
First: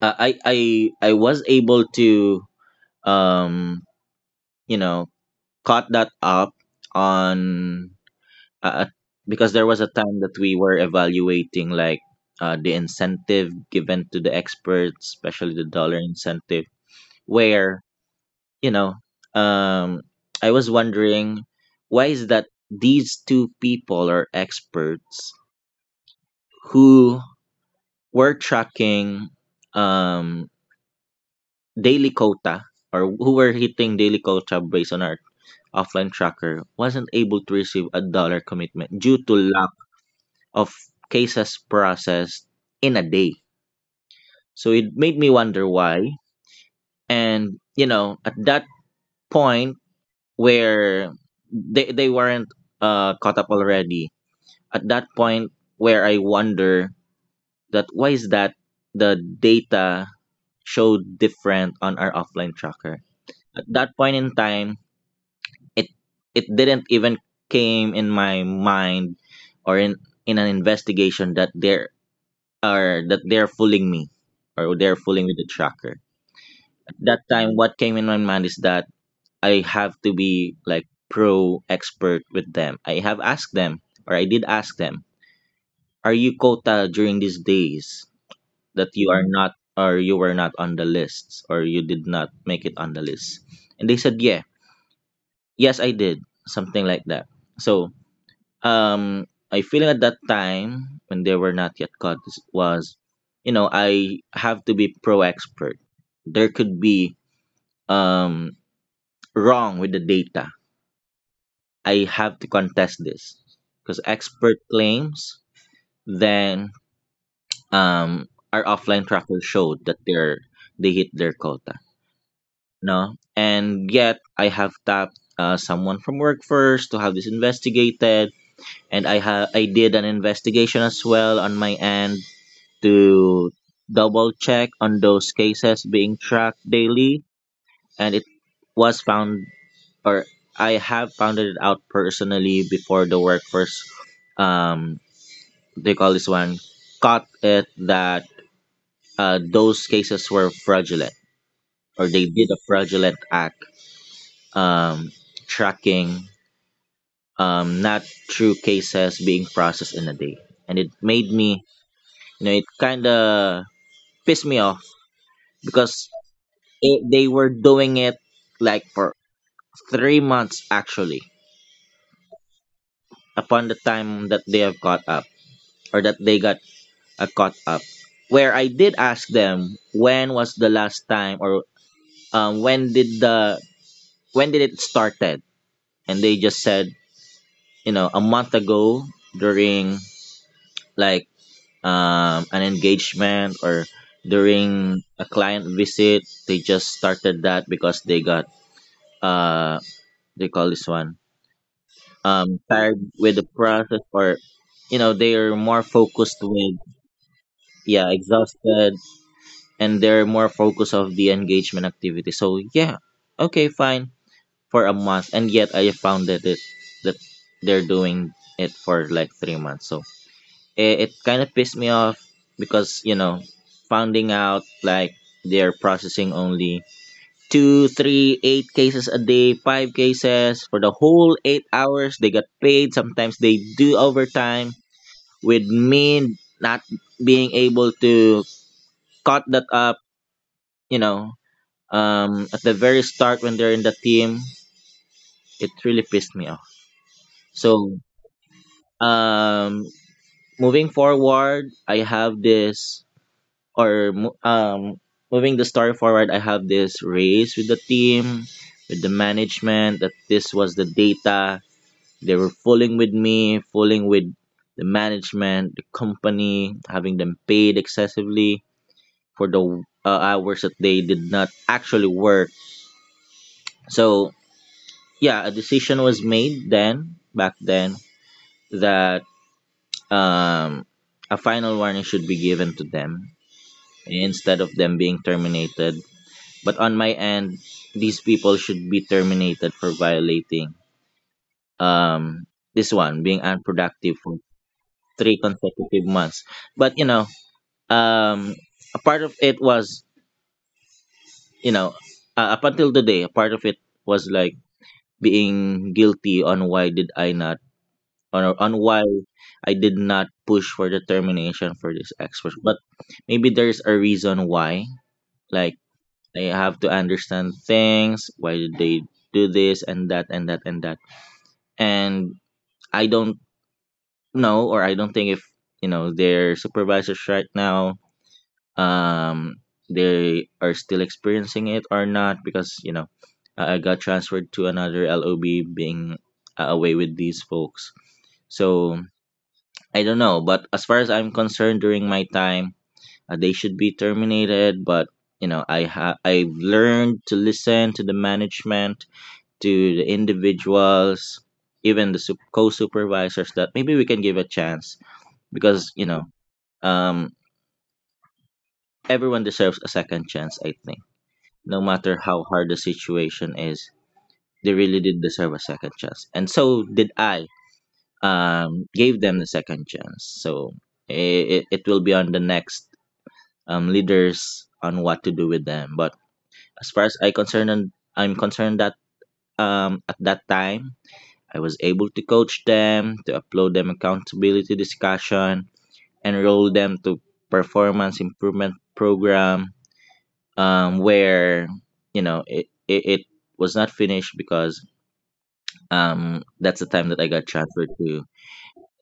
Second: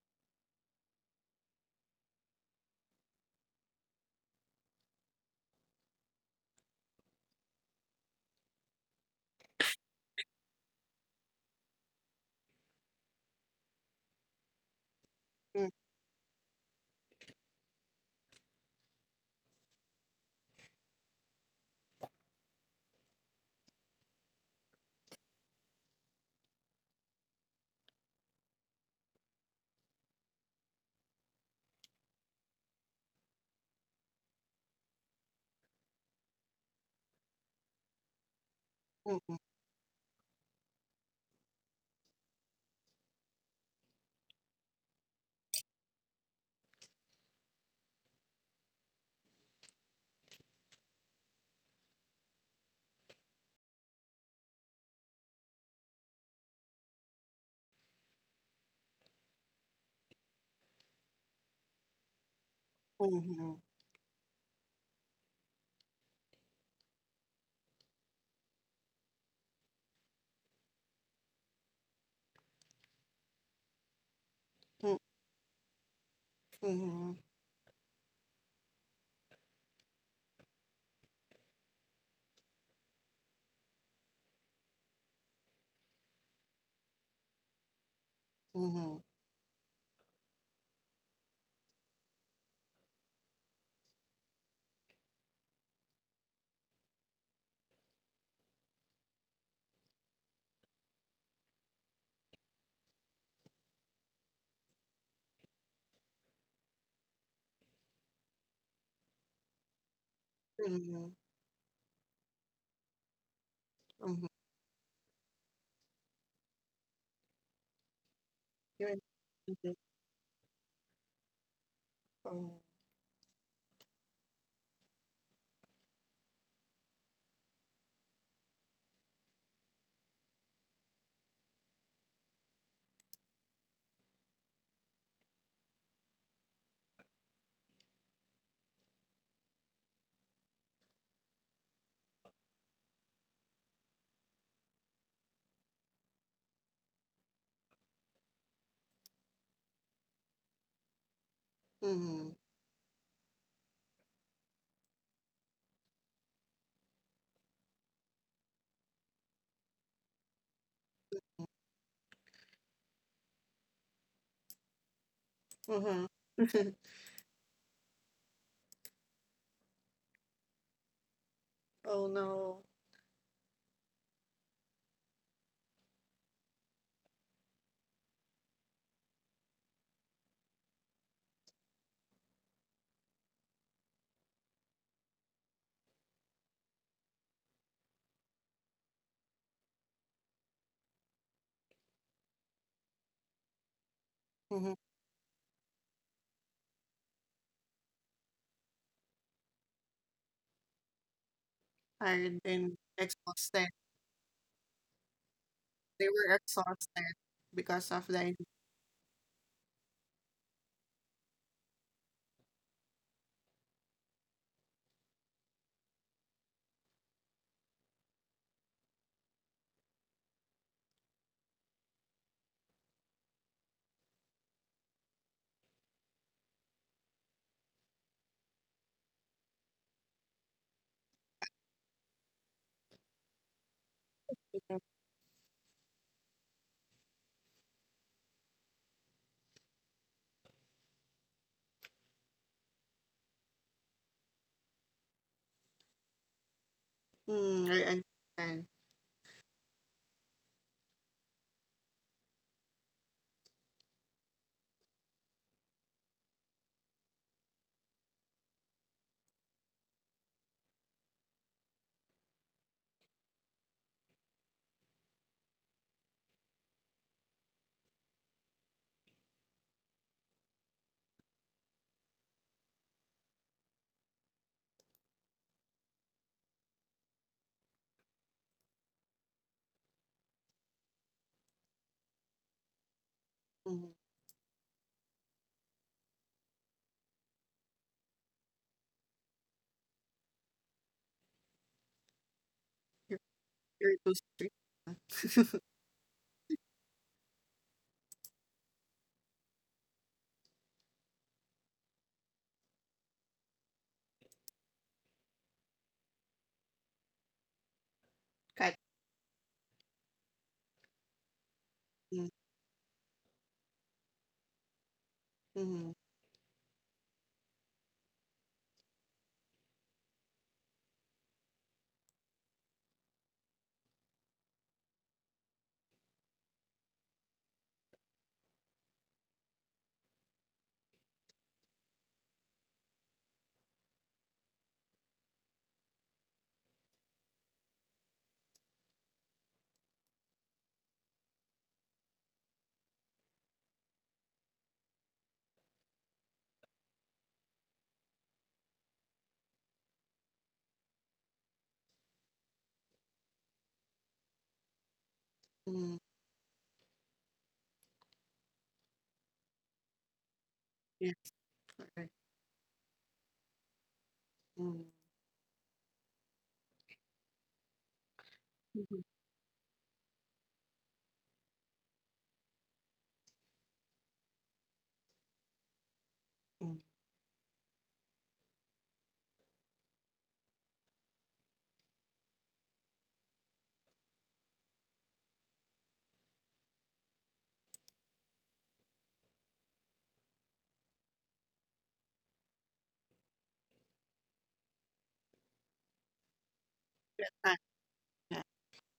S2: uh, I I I was able to, um, you know caught that up on, uh, because there was a time that we were evaluating like the incentive given to the experts, especially the
S1: Mm,
S2: dollar incentive, where, you know um, I was wondering why is that these two people are experts who were tracking, um daily quota, or who were hitting daily quota based on our offline tracker, wasn't able to receive a dollar commitment due
S1: mm,
S2: to
S1: mm,
S2: lack of cases processed in a day. So it made me wonder why. And you know, at that point where they weren't caught up already, at that point where I wonder that why is that the data showed different on our offline tracker.
S1: mm,
S2: At that point in time, it it didn't even came in my mind, or in an investigation, that there are that they're fooling me, or
S1: mm,
S2: they're fooling with the tracker. At
S1: mm,
S2: that time, what came in my mind is that I have to be like pro expert with them. I have asked them, or I did ask them, are you quota during these days
S1: mm,
S2: that
S1: mm,
S2: you are not, or you were not on the lists, or you did not make it on the list? And they said, yeah. Yes, I did. Something like that. So, my feeling at that time when they were not yet caught was, you know, I have to be pro expert. There could be um wrong with the data.
S1: mm,
S2: I have to contest this, because
S1: mm.
S2: expert claims, then um our
S1: You're in-
S2: offline tracker showed that they're, they hit their quota.
S1: Oh,
S2: No, and yet I have tapped someone from work first to have this investigated, and I did an investigation as well on my end to double check on those cases being tracked daily. And it was found, or I have found it out personally, before the workforce, um they call this one, caught it, that those cases were fraudulent, or they
S1: mm,
S2: did a fraudulent act, um tracking, not true cases being processed in a day. And it made me, it kind of pissed me off, because
S1: mhm.
S2: they were doing it, like, for 3 months actually.
S1: Oh no.
S2: Upon the time that they have caught up, or that they got caught up, where I did ask them, when was the last time, or when did the, when did it started, and they just said, you know, a month ago during, like, an engagement, or
S1: Mhm.
S2: during a client visit, they just started that because they got uh they call this one,
S1: Tired and
S2: tired with the
S1: exhausted.
S2: process, or, you know, they're more
S1: They
S2: focused
S1: were
S2: with,
S1: exhausted. Because
S2: yeah,
S1: of the
S2: exhausted. And they're more focused of the engagement activity. So yeah, okay, fine, for a month, and yet I found that it that they're doing it for like 3 months. So it kind of pissed me off, because, you know, finding out like they're processing only two, three, eight cases a day, five cases for the whole 8 hours. They got paid. Sometimes they do overtime, with me not being able to cut that up, you know, at the very start when they're in the team. It really pissed me off.
S1: Mm, I
S2: So,
S1: understand.
S2: um, moving forward, I have this, or mo- um, moving the story forward, I have this race with the team, with the management, that this was the data. They were fooling with me, fooling with the management, the company, having them paid excessively for the hours that they did not actually work. So yeah, a decision was made then, back then, that um, a final warning should be given to them
S1: Mm,
S2: instead of them being terminated. But on my end, these people should be terminated for violating, um, this one,
S1: you're,
S2: being
S1: you're
S2: unproductive
S1: too
S2: for
S1: strict,
S2: three consecutive months. But, you know, um a part of it was, you know, up until today, a part of it was like being guilty on why did I not, on
S1: cut.
S2: why I did not push for the termination for this
S1: Mm,
S2: expert. But maybe there's a reason why. Like,
S1: mm,
S2: I have to understand things, why did they do this and that and that and that. And I don't know, or I don't think if, you know, their supervisors right now, um they are still experiencing it or not, because, you know, I got transferred to another LOB, being away with these folks. So I don't know, but as far as I'm concerned, during my time, they should be terminated. But, you know, I've learned to listen to the management, to the individuals, even the co-supervisors, that maybe we can give a chance, because,
S1: mm,
S2: you know, um everyone deserves a second chance, I think,
S1: yeah,
S2: no
S1: correct.
S2: matter how hard the situation is, they
S1: Mm,
S2: really did deserve a second chance. And so did I.
S1: mhm,
S2: Gave them the second chance. So it will be on the next leaders on what to do with them. But
S1: mm,
S2: as far as I'm concerned that, at that time, I was able to coach them, to upload them accountability discussion, enroll them to performance improvement program, where, you know, it was not finished because, that's the time that I got
S1: ah,
S2: transferred to
S1: yeah,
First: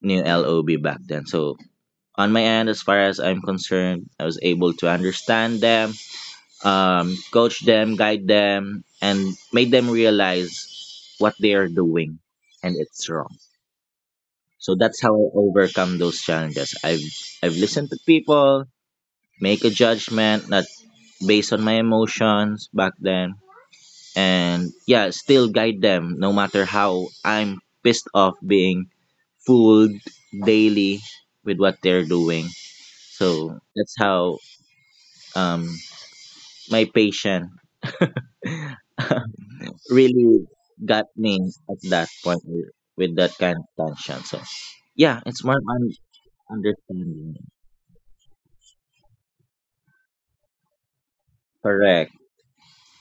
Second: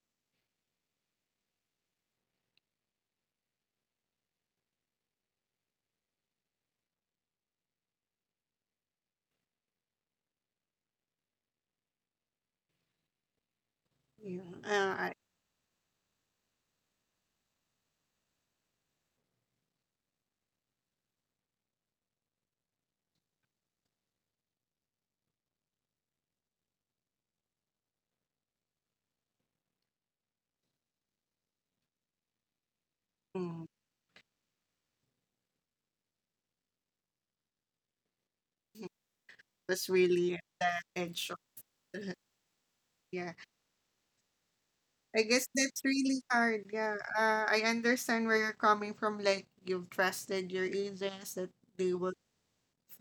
S2: new LOB back then. So on my end, as far as I'm concerned, I was able to understand them, coach them, guide them, and made them realize what they are doing, and it's wrong.
S1: yeah,
S2: So that's how I overcome those challenges. I've listened to people, make a judgment, not based on my emotions back then, and yeah, still guide them no matter how I'm pissed off being fooled daily with what they're doing. So
S1: mm,
S2: that's how um my patient
S1: mm. That's really
S2: really
S1: the
S2: got
S1: edge
S2: me
S1: of,
S2: at that point with
S1: yeah.
S2: that kind of tension. So yeah,
S1: I
S2: it's
S1: guess
S2: more
S1: that's
S2: on
S1: really hard. Yeah,
S2: understanding.
S1: I understand where you're coming from. Like you've trusted your agents that they will
S2: Correct.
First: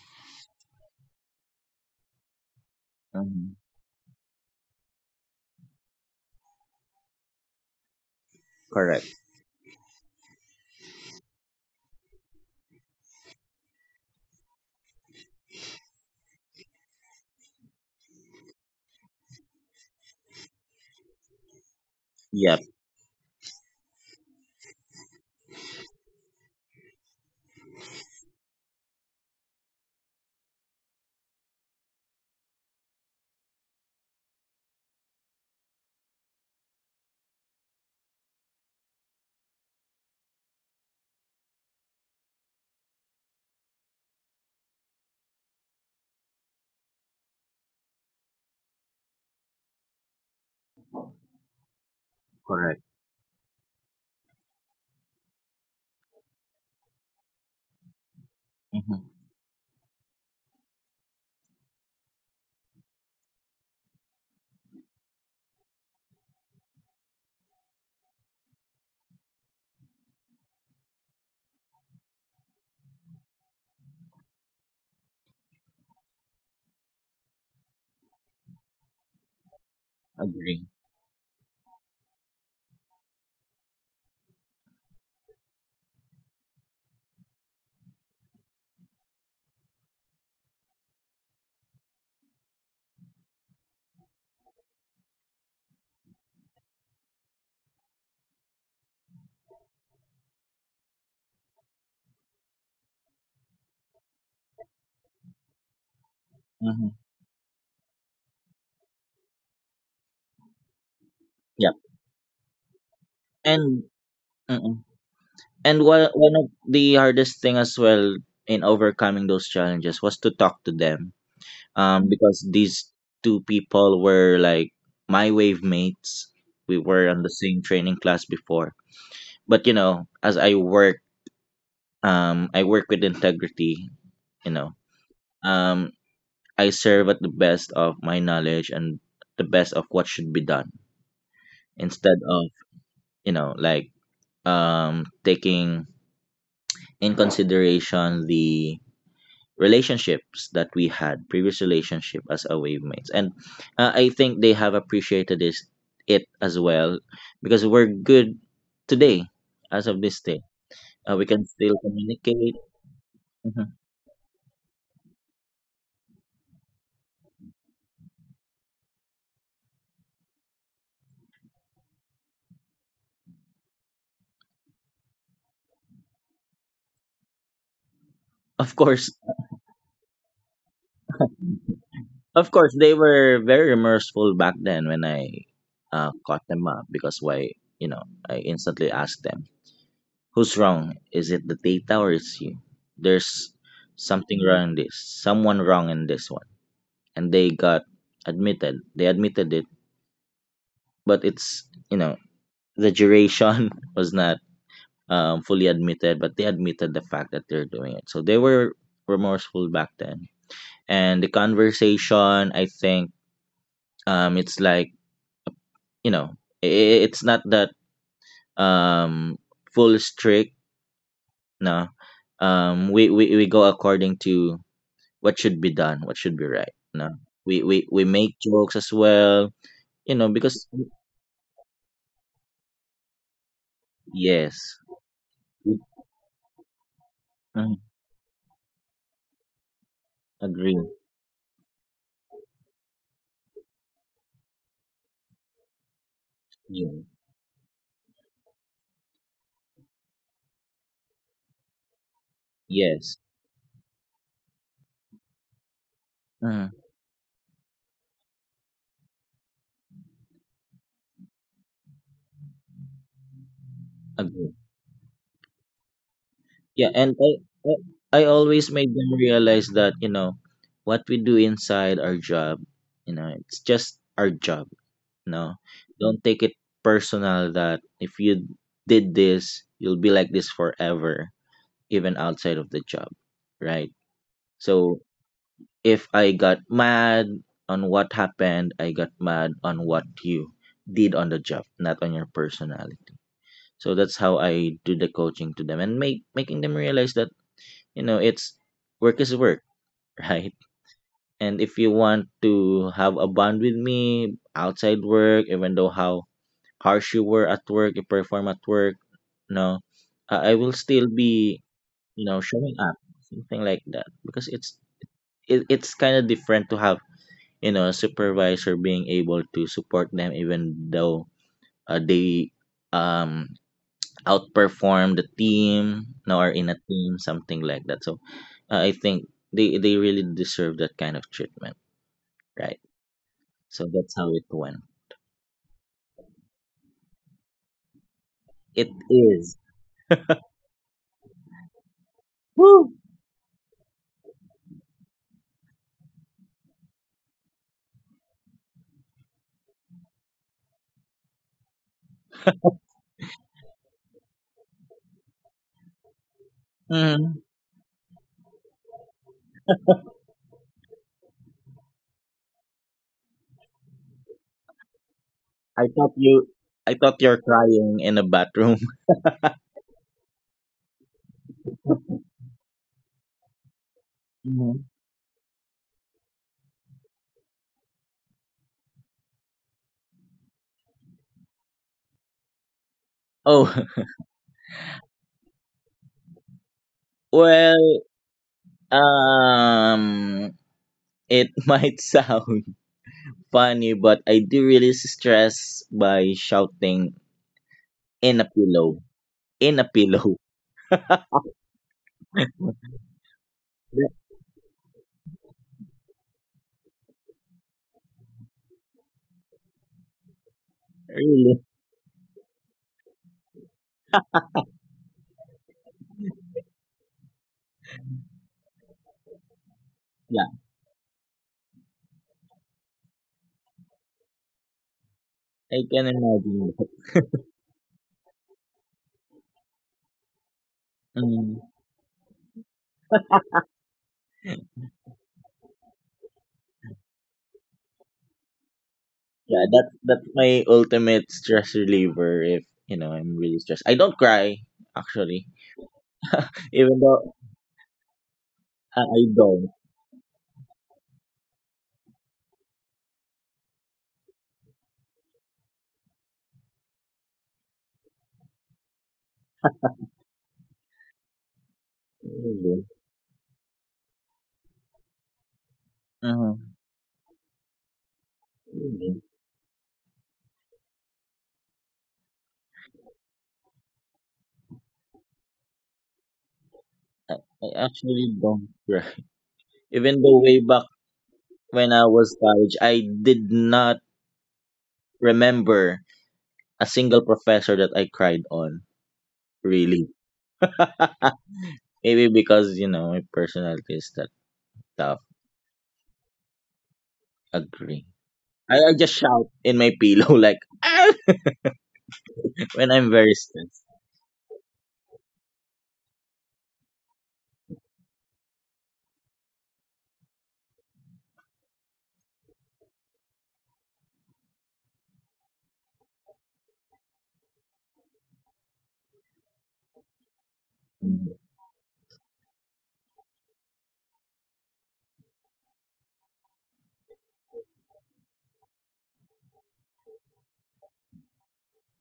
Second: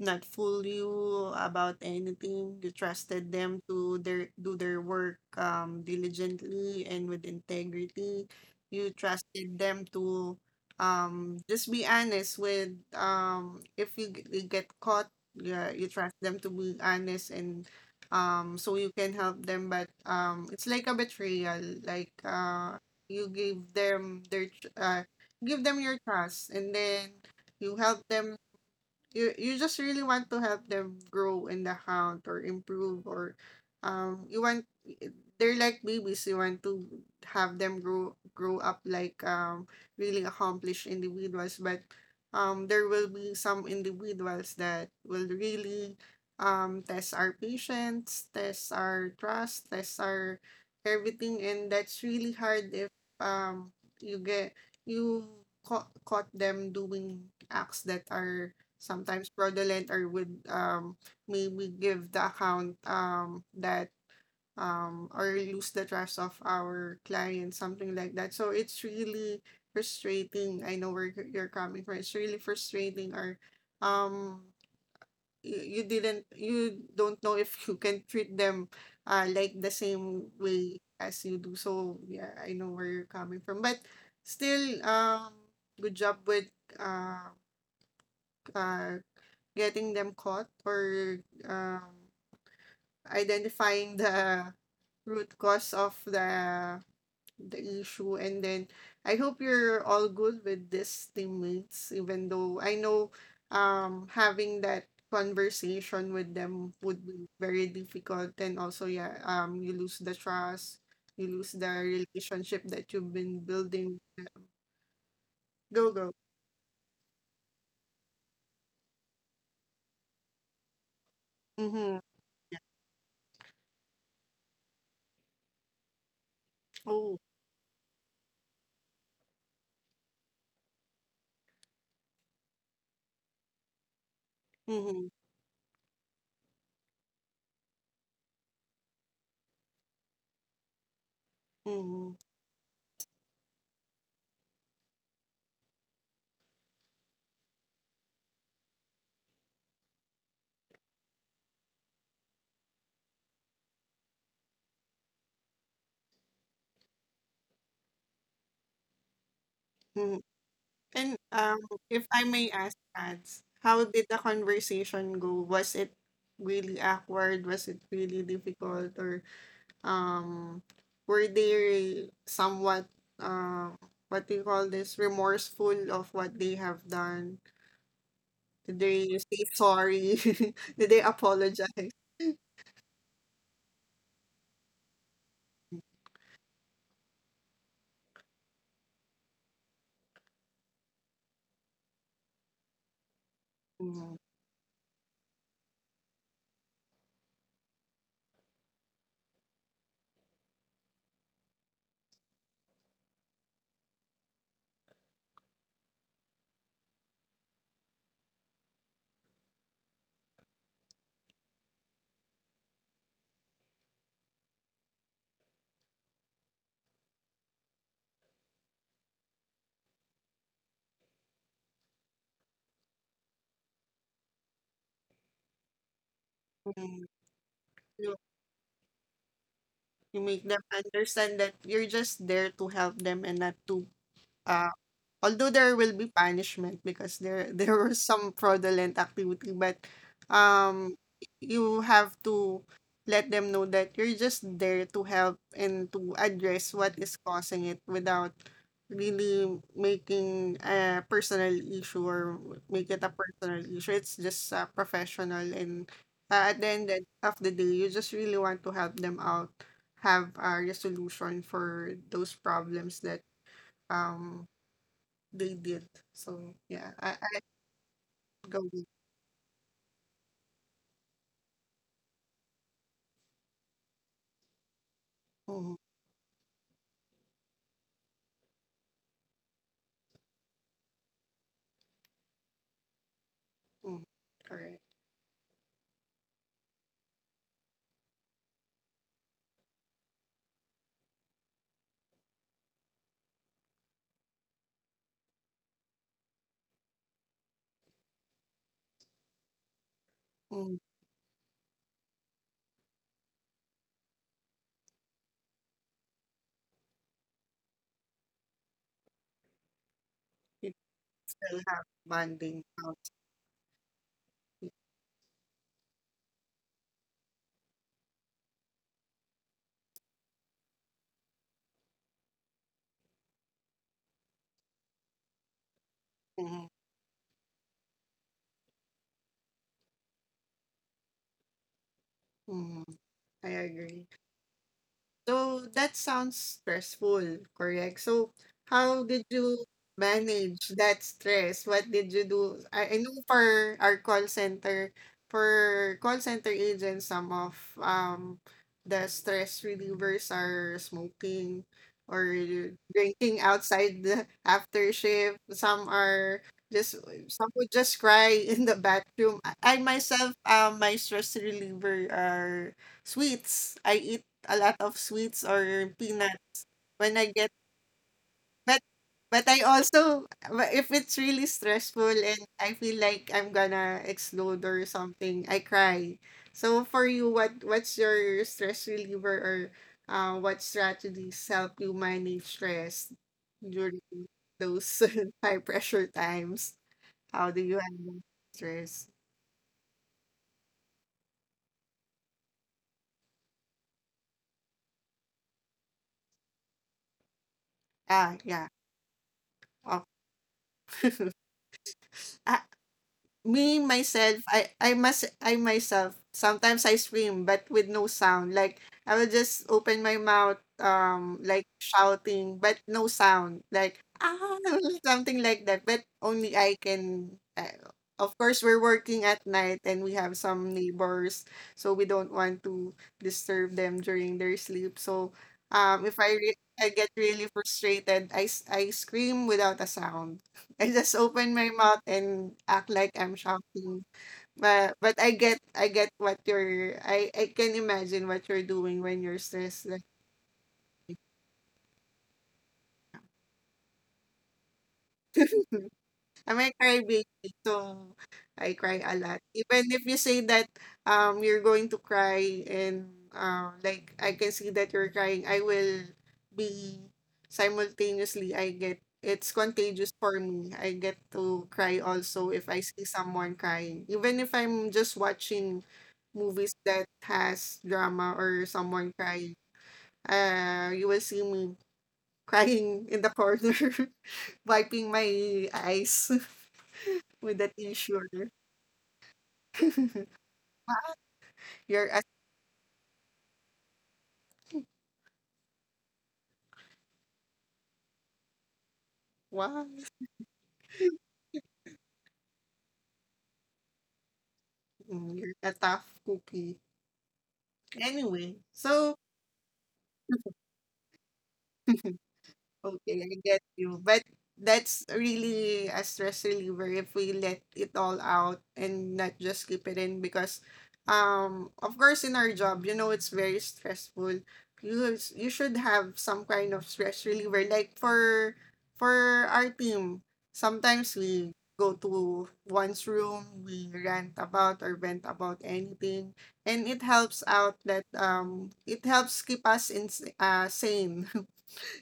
S1: not fool you about anything. You trusted
S2: Mhm.
S1: them to their do their work diligently and with integrity. You
S2: Correct.
S1: trusted them to just be honest with if you get caught, yeah, you trust them to be honest and so you can help them, but it's like a betrayal, like
S2: Yep.
S1: you give them their give them your trust and then you help them. You just really want to help them grow in the account or improve, or you want, they're like babies, you want to have them grow up like really accomplished individuals. But there will be some individuals that will really test our patience, test our trust, test our everything, and that's really hard
S2: Correct.
S1: if um you get you caught, caught them doing acts that are
S2: Hmm.
S1: sometimes fraudulent, or would maybe give the account that or lose the trust of our client, something like that. So it's really frustrating. I know where you're coming from, it's really frustrating, or um you, you didn't you don't know if you can treat them like the same
S2: Agree.
S1: way as you do. So yeah, I know where you're coming from, but still, good job with uh uh getting them caught, or um, identifying the root cause of the issue. And then I hope you're all good with these teammates, even though I know having that conversation with them
S2: Hmm.
S1: would be very difficult. And also, yeah, you lose the trust, you lose the
S2: Yep.
S1: relationship that you've been
S2: And
S1: building.
S2: Mhm. And
S1: Go,
S2: one
S1: go.
S2: one of the hardest thing, as well in overcoming those challenges was to talk to them.
S1: Mm-hmm.
S2: Because these two people were like my wave mates. We were
S1: Oh.
S2: on the same training class before. But you know, as I work with integrity. You know,
S1: Mm-hmm.
S2: um, I serve at the best of my knowledge and the best of what should be done
S1: Mm-hmm.
S2: instead of, you know, like taking in consideration the relationships that we had previous relationship as a wave mates. And I think they have appreciated this it as well because we're good today, as of
S1: Mm-hmm.
S2: this day,
S1: And
S2: we can still
S1: if I may
S2: communicate.
S1: ask, Ads,
S2: Mhm.
S1: how did the conversation go? Was it really awkward? Was it really difficult? Or um, were they somewhat, uh what do you call this, remorseful of what they have done?
S2: Of
S1: Did
S2: course.
S1: they say sorry? Did they apologize?
S2: Of course they were very remorseful back then when I caught them up. Because why, you know, I instantly asked them, "Who's wrong? Is it the data or is you? There's
S1: Mm,
S2: something wrong in this, someone wrong in this one." And they got admitted. They admitted it, but it's, you know, the duration was not fully admitted, but they admitted the fact that they're doing it. So they were remorseful back then, and the conversation, I think, it's like, you know, it's not that um, full strict. No, um, we go according to what should be done, what should be right.
S1: mm.
S2: No, we
S1: You,
S2: make jokes as well. You
S1: you
S2: know,
S1: make them
S2: because
S1: understand that you're just there to help them and not to
S2: yes.
S1: uh, although there will be punishment, because there there
S2: Mm-hmm.
S1: were some fraudulent activity, but
S2: Agree.
S1: um you have to let them know that you're just there to help and to address
S2: Yeah.
S1: what is causing it without really making a personal issue, or make it a
S2: Yes.
S1: personal issue, it's just professional. And at the
S2: Hmm.
S1: end of the day, you just really want to help them out, have a resolution for those problems that um
S2: Agree.
S1: they did. So
S2: Yeah,
S1: yeah, I
S2: and I,
S1: I
S2: I I
S1: go
S2: always
S1: with
S2: made them realize that, you know, what we do inside our job, you know, it's just our job. You know,
S1: mm-hmm,
S2: don't take it personal that if you did this, you'll be like this forever, even outside of the job, right?
S1: mm-hmm, correct.
S2: So if I got mad on what happened, I got mad on what you did on the job, not on your personality. So that's how I do the coaching to them, and make making them realize that, you know, it's work is work, right?
S1: Mm.
S2: And if you want to have a bond with me outside work, even though how harsh you were at work, you perform at work, no, I will
S1: You
S2: still be,
S1: still have
S2: you know,
S1: bonding
S2: showing up,
S1: out.
S2: something like that, because it's kind of different to have, you know, a supervisor being able to support them even though they um outperform the team, no, or in
S1: Mm-hmm,
S2: a team, something like that. So I think they really deserve that kind of treatment, right?
S1: mm-hmm. I
S2: So
S1: agree.
S2: that's how it went.
S1: So that sounds stressful, correct? So
S2: It
S1: how did
S2: is.
S1: you manage that stress? What did you do?
S2: Woo!
S1: I know for our call center, for call center agents, some of um the stress relievers are smoking, or drinking outside, the after shift. Some are just,
S2: Mhm.
S1: some would just cry in the bathroom. I myself, my stress reliever are sweets. I eat a lot of sweets
S2: i
S1: or
S2: thought you
S1: peanut
S2: I thought
S1: when I
S2: you're
S1: get,
S2: crying in a bathroom.
S1: but but I also, but if it's really stressful and I feel like I'm gonna explode
S2: Mhm.
S1: or something, I cry. So for you, what's your stress reliever, or what strategies help you manage stress
S2: Oh.
S1: during those high pressure times? How do you
S2: Well,
S1: handle stress?
S2: um it might sound funny, but I do really stress by shouting in
S1: Ah,
S2: a
S1: yeah.
S2: pillow, in a
S1: Oh.
S2: pillow.
S1: me myself I must I myself, sometimes I scream but with no sound, like I will just open my mouth
S2: Really.
S1: like shouting, but no sound, like ah something like that. But only I can, of course, we're working at night and we have some neighbors, so we don't want to disturb them during their sleep. So
S2: I can
S1: if
S2: imagine.
S1: I get really frustrated, I scream without a sound. I just open
S2: Mm,
S1: my mouth and act like I'm shouting. But I get what you're, I can imagine what you're doing when you're
S2: yeah,
S1: stressed.
S2: that
S1: Like,
S2: that's my ultimate stress reliever. If, you know, I'm really stressed, I don't cry actually,
S1: I'm a
S2: even
S1: crybaby,
S2: though
S1: so I
S2: I,
S1: cry a
S2: I
S1: lot.
S2: don't.
S1: Even if you say that you're going to cry, and like I can see that you're crying, I will be simultaneously, I get, it's contagious for me. I get to cry also if I
S2: Really?
S1: see someone crying. Even if I'm just watching
S2: Uh-huh.
S1: movies that has drama or someone
S2: Really?
S1: crying, you will see me crying in the corner, wiping my eyes.
S2: I,
S1: With
S2: I
S1: that
S2: actually
S1: insurer.
S2: don't cry. Even though way back when I
S1: You're a
S2: was college, I did not remember a single professor that I cried on.
S1: wow,
S2: Really, maybe because, you know, my personality is that tough.
S1: you're a tough cookie.
S2: Agree.
S1: Anyway,
S2: I
S1: so
S2: just shout in my pillow like, "Ah!" When I'm
S1: okay, I
S2: very
S1: get
S2: stressed.
S1: you. But that's really a stress reliever, if we let it all out and not just keep it in. Because of course in our job, you know it's very stressful. You should have some kind of stress reliever. Like for our team, sometimes
S2: Mhm.
S1: we go to one's room, we rant about or vent about anything, and it helps out that it helps keep us in sane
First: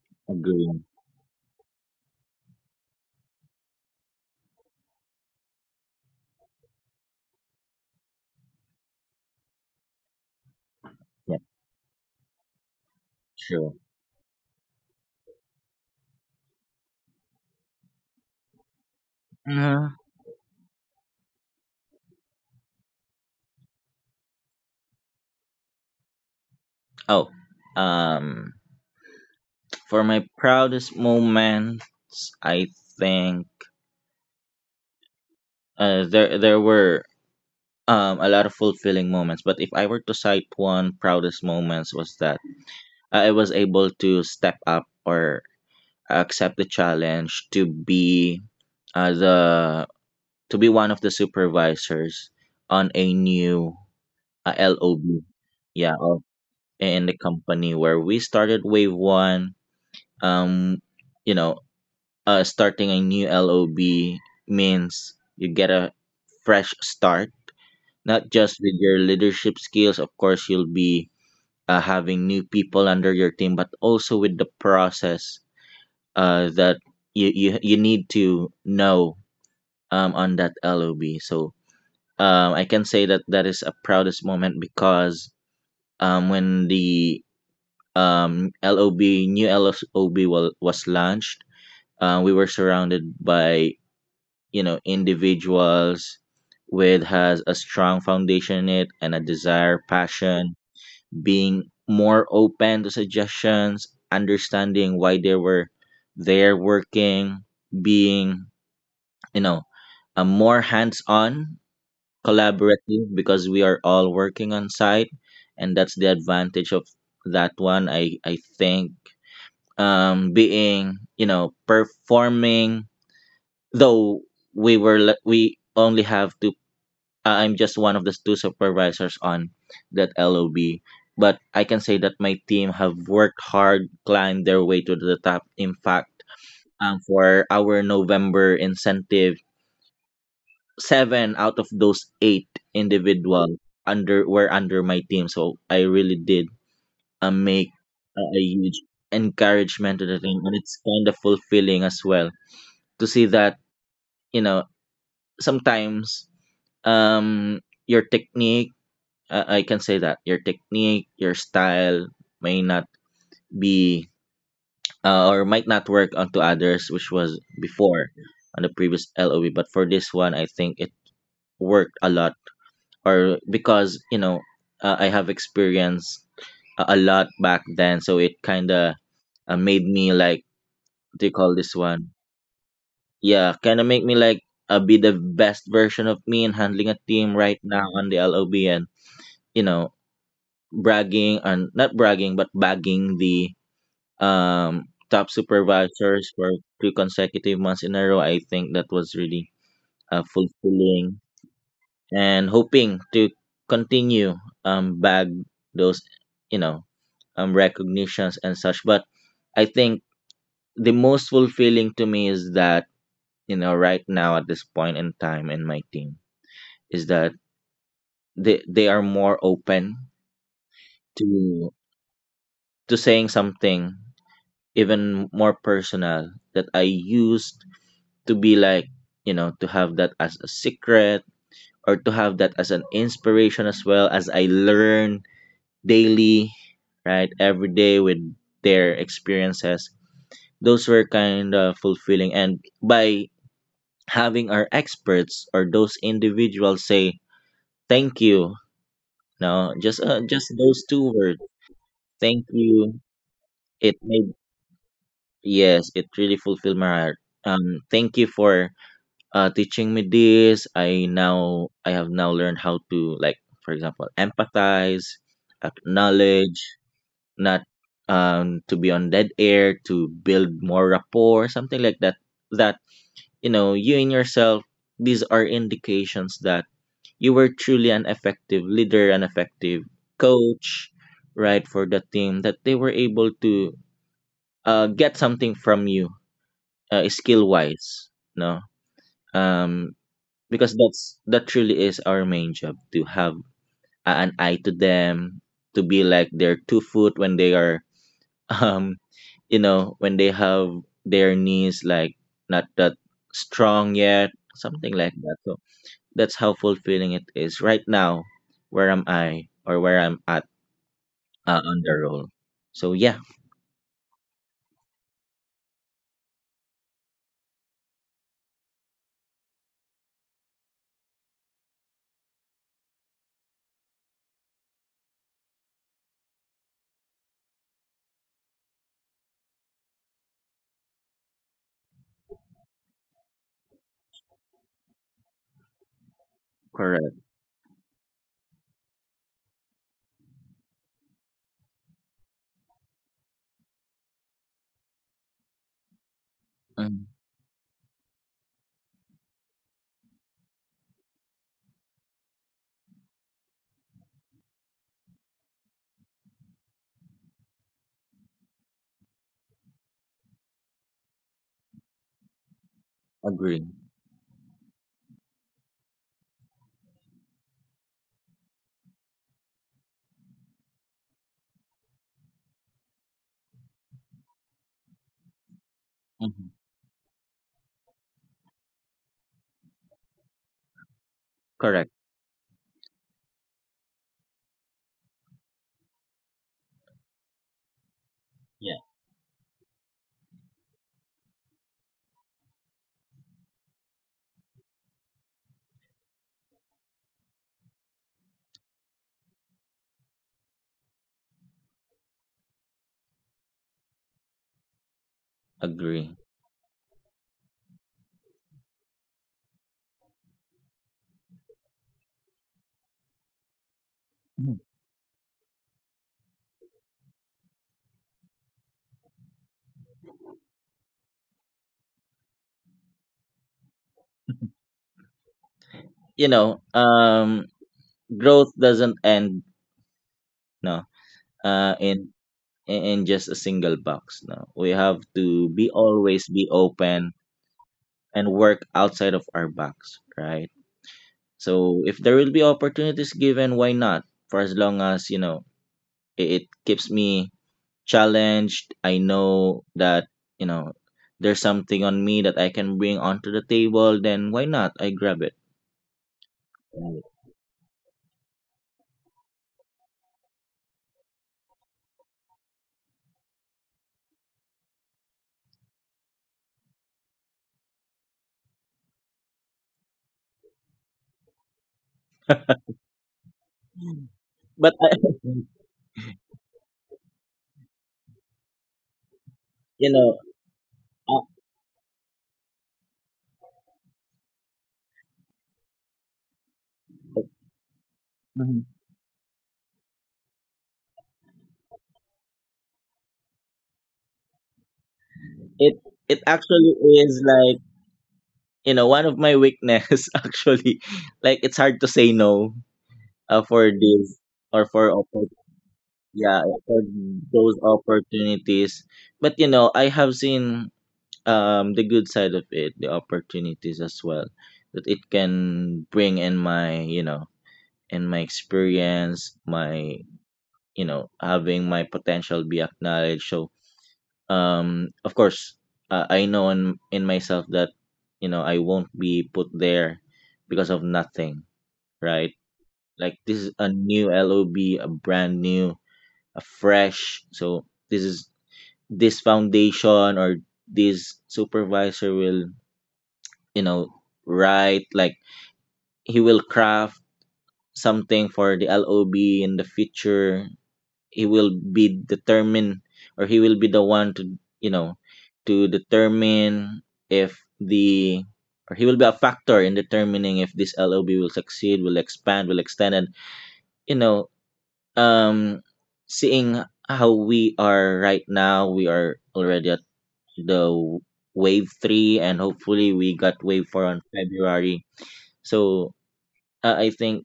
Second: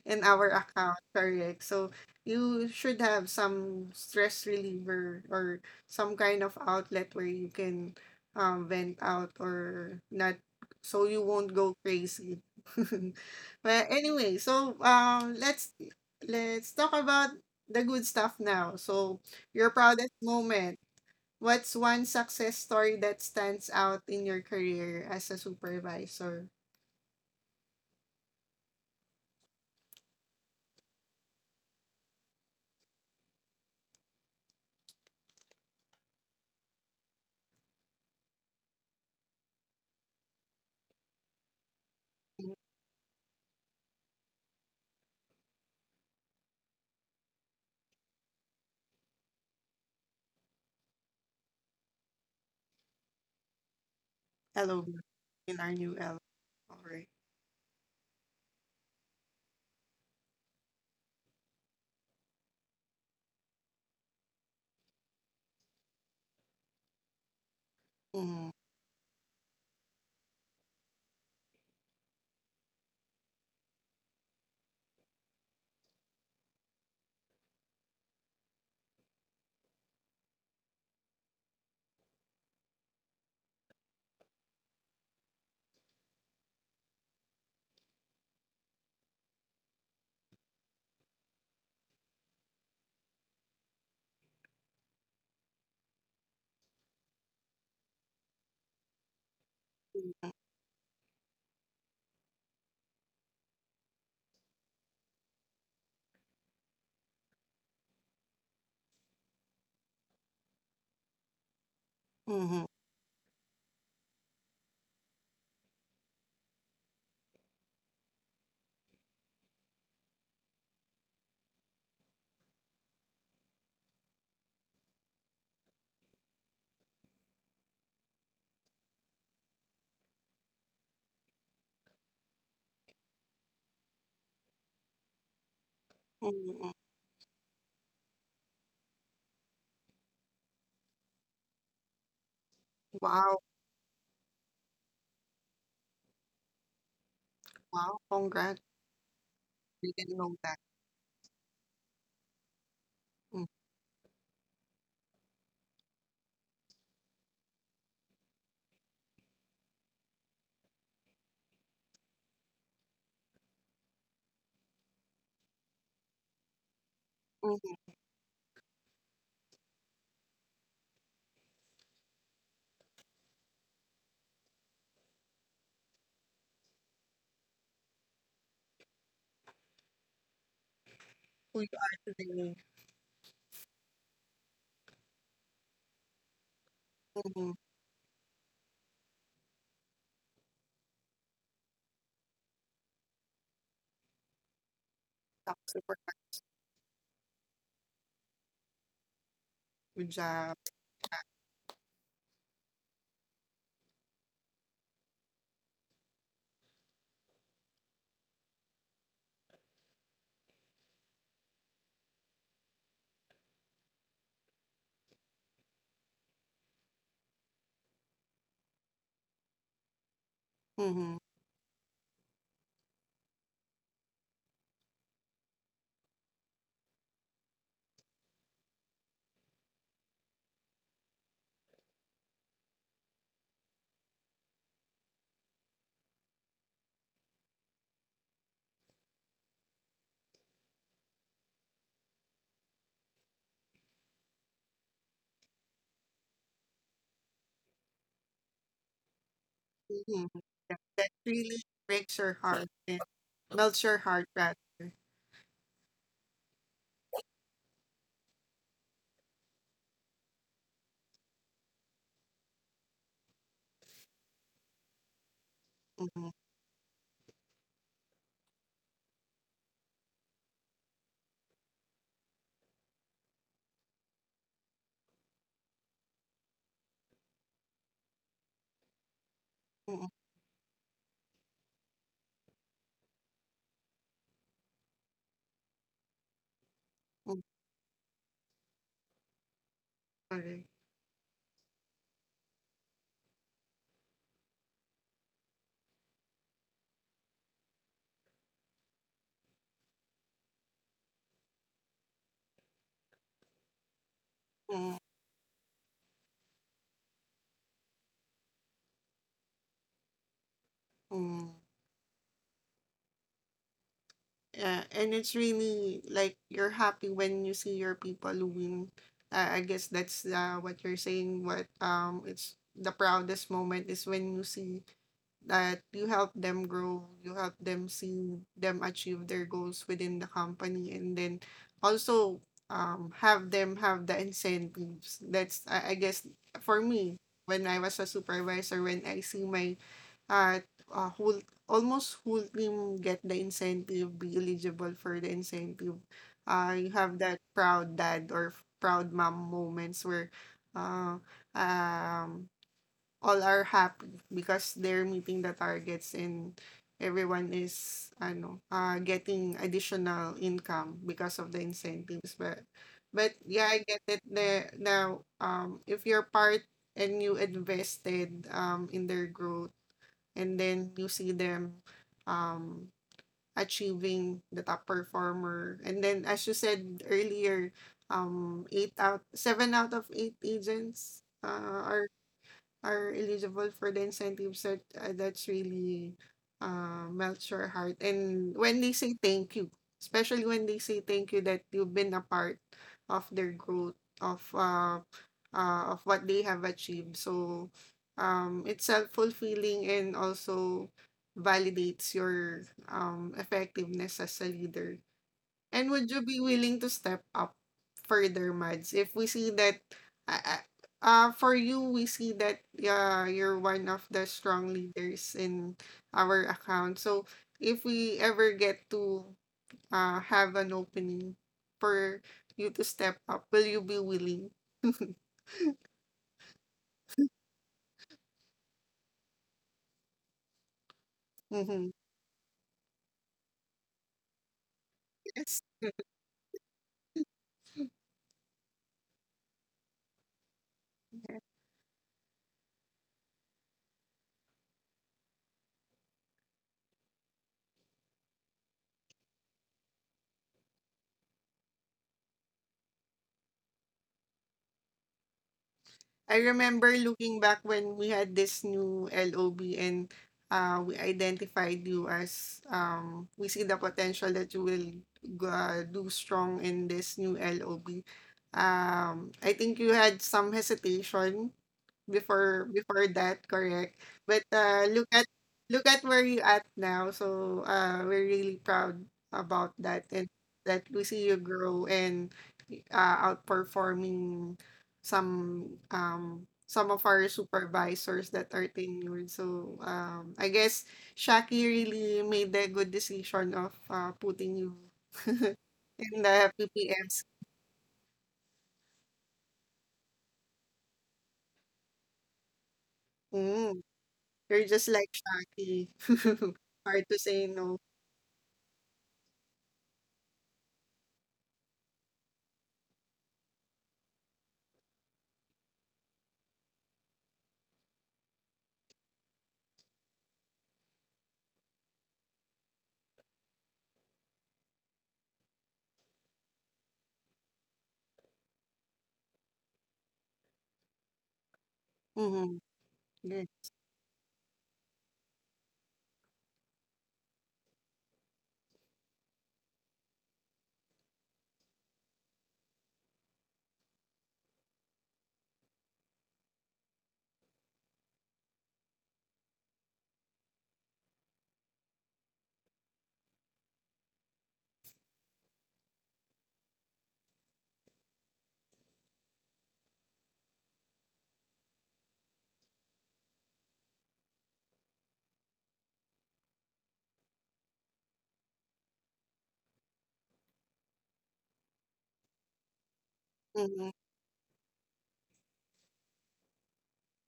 S1: in our
S2: Agreeing.
S1: account, correct? So you should have some stress reliever or some kind of outlet where you can vent out or not, so you
S2: Yeah,
S1: won't go crazy.
S2: sure.
S1: But anyway, so let's talk about the good stuff now. So your
S2: Uh,
S1: proudest moment. What's one success story that stands out in your career as a supervisor?
S2: oh, um, for my proudest moments, I think there were a lot of fulfilling moments. But if I were to cite one proudest moments, was that I was able to step up or accept the challenge to be the to be one of the supervisors on a new
S1: Hello,
S2: LOB.
S1: in our new
S2: Yeah,
S1: L. All
S2: in
S1: right.
S2: the company where we started wave 1. Um, you know, starting a new LOB means you get a fresh start, not
S1: Mhm.
S2: just with your leadership skills. Of course, you'll be having new people under your team, but also with the process that you need to know on that LOB. So I can say that that is a proudest moment because um, when the um, LOB, new LOB was launched, we were surrounded by, you know, individuals with has a strong foundation in it and a desire, passion, being more open to suggestions, understanding why they were there working, being, you know, a more hands-on,
S1: Mhm.
S2: collaborative, because we are all working on site. And that's the advantage of that one. I think being, you know, performing, though we only have to I'm just one of the two supervisors on that LOB, but I can say that my team have worked hard, climbed their way to the top. In fact,
S1: Mhm.
S2: for our November incentive, seven out of those eight
S1: Wow.
S2: individual under were under my team. So I really did make
S1: Wow,
S2: a
S1: congrats.
S2: huge
S1: We
S2: encouragement to
S1: didn't
S2: the
S1: know
S2: team, and
S1: that.
S2: it's kind of fulfilling as well to see
S1: Mm,
S2: that, you know, sometimes um your technique I can say that your technique, your style may not be or might not work onto others, which was
S1: mhm.
S2: before on the previous LOB but for this one, I think it worked a lot. Or because, you know, I have experience a lot back then, so it kind of made me like, what do you call
S1: Who you
S2: this one.
S1: are today.
S2: Yeah, kind of make me like be the best version of me in handling a team
S1: Mm-hmm.
S2: right now on the LOB. And, you know, bragging and not bragging, but bagging the top
S1: I'm super happy
S2: supervisors for 2 consecutive months in a row. I think that was really
S1: with job.
S2: fulfilling, and hoping to continue bag those, you know, recognitions and such. But I think the most fulfilling to me is that, you know, right now at this point in time in my team, is that they are more open
S1: Mm-hmm.
S2: to to saying something even more personal, that I used to be like, you know, to have that as a secret, or to have that as an inspiration, as well as I learn daily, right, every day with their experiences. Those were kind of fulfilling. And by having our experts or those individuals say, "Thank you," no, just
S1: Mm-hmm.
S2: just those two
S1: That
S2: words,
S1: really breaks your
S2: thank
S1: heart
S2: you,
S1: and melts
S2: it
S1: your heart
S2: made,
S1: rather.
S2: yes, it really fulfilled my heart. "Thank you for teaching me this. I have now learned how to, like, for example, empathize,
S1: Mm-hmm.
S2: acknowledge, not to be on dead air, to build more rapport," something like that. That, you know, you and yourself, these are indications that you were truly an effective leader, an effective
S1: Mm-hmm.
S2: coach, right, for the team, that they were able to get something from you skill wise, no, um
S1: Sorry.
S2: because that's that truly is our main job, to have an eye to them, to be like their 2 foot when they are um you know, when they have their knees like not that strong yet, something like that. So that's how fulfilling it is right now, where am I or where I'm at
S1: Mm-hmm.
S2: on the role. So yeah.
S1: Yeah, and it's really like you're happy when you see your people win. I guess that's what you're saying. What it's the proudest moment is when you see that you help them grow, you help them see them achieve their goals within the company, and then also have them have the incentives. That's, I guess, for me,
S2: Correct.
S1: when I was a supervisor, when I see my uh, whole, almost whole team get the incentive, be eligible for the incentive, you
S2: Mm.
S1: have that proud dad or proud mom moments where uh, um all are happy because they're meeting the targets and everyone is ano getting additional income because of the incentives. But
S2: Agree.
S1: yeah, I get it the now, if you're part and you invested in their growth, and then you see them um achieving the top performer, and then as you
S2: Mhm.
S1: said earlier, eight out seven out of eight agents
S2: Correct.
S1: are eligible for the incentives, that that's really melts your heart. And
S2: Yeah.
S1: when they say thank you, especially when they say thank you that you've been a part of their growth, of uh, of what they have achieved. So it's self fulfilling, and also validates your effectiveness as a leader. And would
S2: Agree.
S1: you be willing to step up further, Mads? If we see that, uh, for you, we see that you're one of the strong leaders in our account. So if we ever get to have an opening for you to step up, will you be willing? Mm-hmm.
S2: You know, growth doesn't end, no, uh in in just a single box, no, we have to
S1: Yes.
S2: be always be open and work outside of our box, right? So if there will be opportunities given, why not? For as long as, you know, it keeps me challenged, I know that, you know, there's something on me that I can bring onto the table, then why not, I grab it.
S1: I remember
S2: Right.
S1: looking back when we had this new LOB, and we identified you as we see the potential that you will do strong in this new LOB. I think you had some hesitation before, before that, correct? But
S2: But I,
S1: look at, look at where you at now. So we're really proud about
S2: you
S1: that,
S2: know,
S1: and that we
S2: uh,
S1: see you grow and outperforming some, some of our supervisors that
S2: mhm.
S1: are tenured. So I guess Shaki really made the good decision of putting you
S2: it
S1: in
S2: it
S1: the
S2: actually is
S1: PPMs.
S2: like, you know, one of my weakness actually, like it's hard to say no for
S1: Mm,
S2: this or
S1: you're just
S2: for
S1: like
S2: oppor-
S1: Shaki.
S2: yeah, for
S1: Hard to say
S2: those
S1: no.
S2: opportunities. But you know, I have seen the good side of it, the opportunities as well, that it can bring in my, you know, in my experience, my, you know, having my potential be acknowledged. So of course, I know in myself that, you know, I won't be put there because of nothing, right?
S1: Mm-hmm.
S2: Like this
S1: Yeah.
S2: is a new LOB, a brand new, a fresh. So this is this foundation, or this supervisor will, you know, write, like, he will craft something for the LOB in the future. He will be determined, or he will be the one to, you know, to determine if the or he will be a factor in determining if this LOB will succeed, will expand, will extend. And, you know, um, seeing how we are right now, we are already at the wave 3, and hopefully we got wave 4
S1: Mm-hmm.
S2: on February. So I think,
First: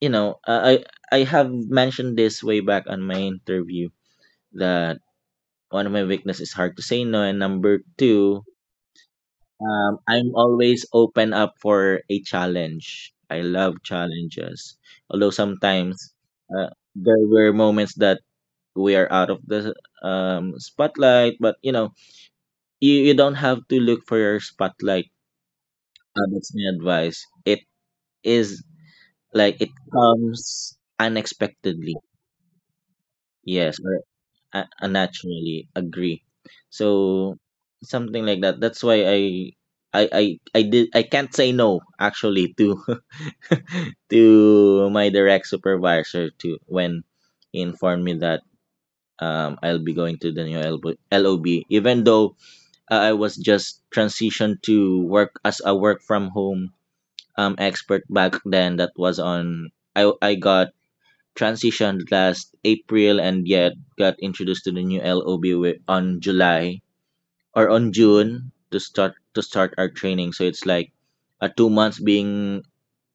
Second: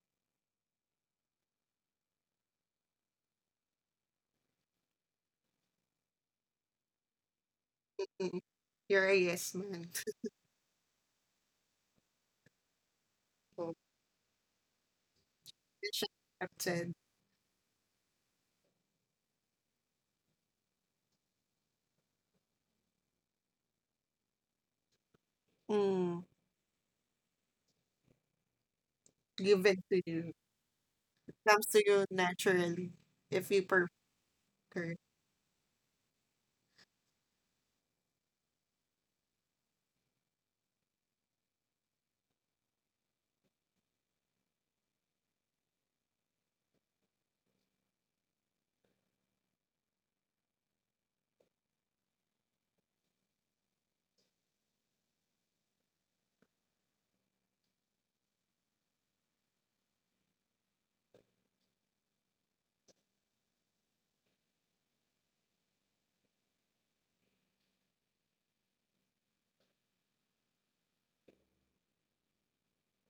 S2: you know, I have mentioned this way back on my interview that one of my weakness is hard to say no, and number two,
S1: Mm. You're a yes man.
S2: I'm always open up for a challenge. I
S1: So
S2: love challenges, although
S1: it's
S2: sometimes uh,
S1: accepted.
S2: there were moments that we are out of the spotlight. But you know, you don't have to look for your spotlight.
S1: Mm,
S2: That's my advice. It is like it
S1: given to you.
S2: comes
S1: Comes to
S2: unexpectedly.
S1: you naturally, if you
S2: Yes, I
S1: prefer.
S2: naturally agree. So something like that. That's why I I I can't say no actually to to my direct supervisor to when he informed me that I'll be going to the new LB, even though I was just transitioned to work as a work from home expert back then that was on I got transitioned last April and yet got introduced to the new LOB on July or on June to start our training. So it's like a 2 months being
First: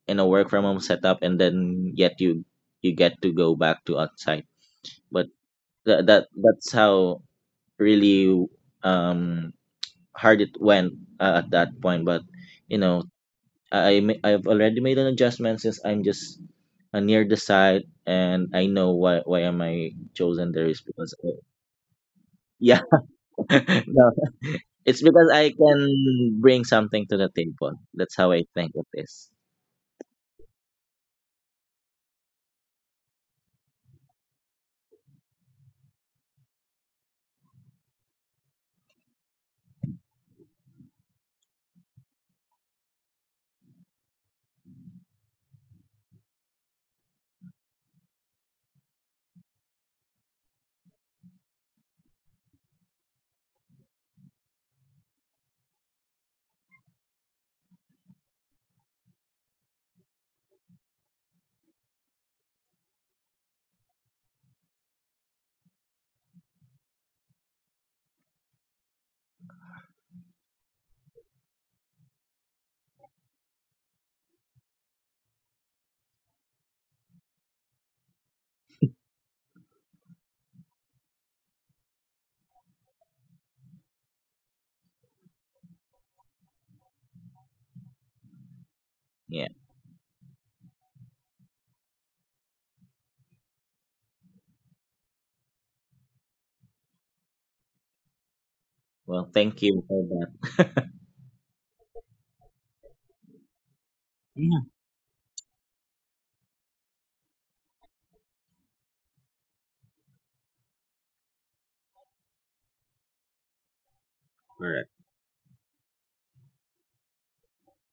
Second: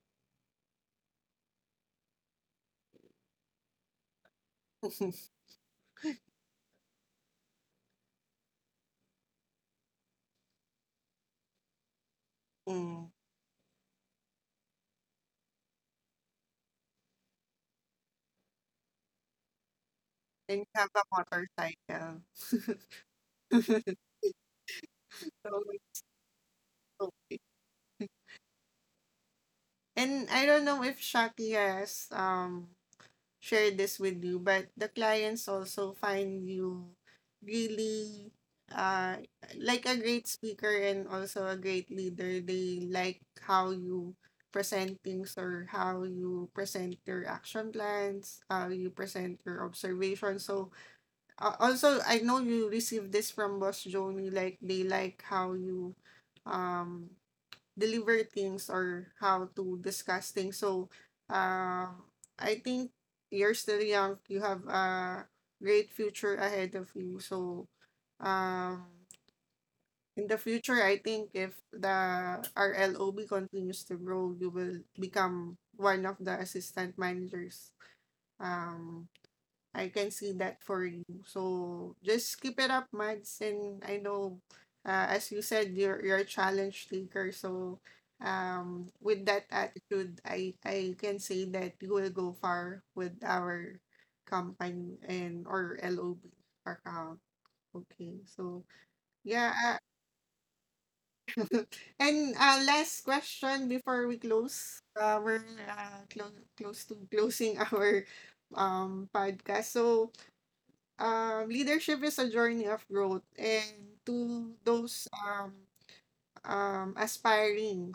S2: in a work from home setup, and then yet you get to go back to outside. But that's how really um hard it went at that point. But you know
S1: Mm.
S2: I've already made an adjustment since I'm just near the site and I know why am I chosen
S1: And you
S2: there is
S1: have a
S2: because I-
S1: motorcycle.
S2: yeah, no, it's because I
S1: So,
S2: can bring something to the table. That's how I think it is.
S1: and I don't know if Shaki has shared this with you, but the clients also find you really uh like a great speaker and also a great leader. They like how you present things, or how you present your action plans, how you present your observations. So also, I know you received this from Boss Joni, like they like how you um deliver things or how to discuss things. So, uh, I think you're still young. You have a great future ahead of you. So, um, in the future, I think if the RLOB continues to grow, you will become one of the assistant managers. Um, I can see that for you. So just keep it up, Mads. And I know, as you said, you're a challenge taker. So, with that
S2: Yeah.
S1: attitude, I can say that you will go far with our company and or LOB account. Okay, so
S2: Well,
S1: yeah,
S2: thank you for that.
S1: and last question before we
S2: Yeah.
S1: close. We're close to closing our podcast. So leadership is a journey of growth, and to
S2: Correct.
S1: those aspiring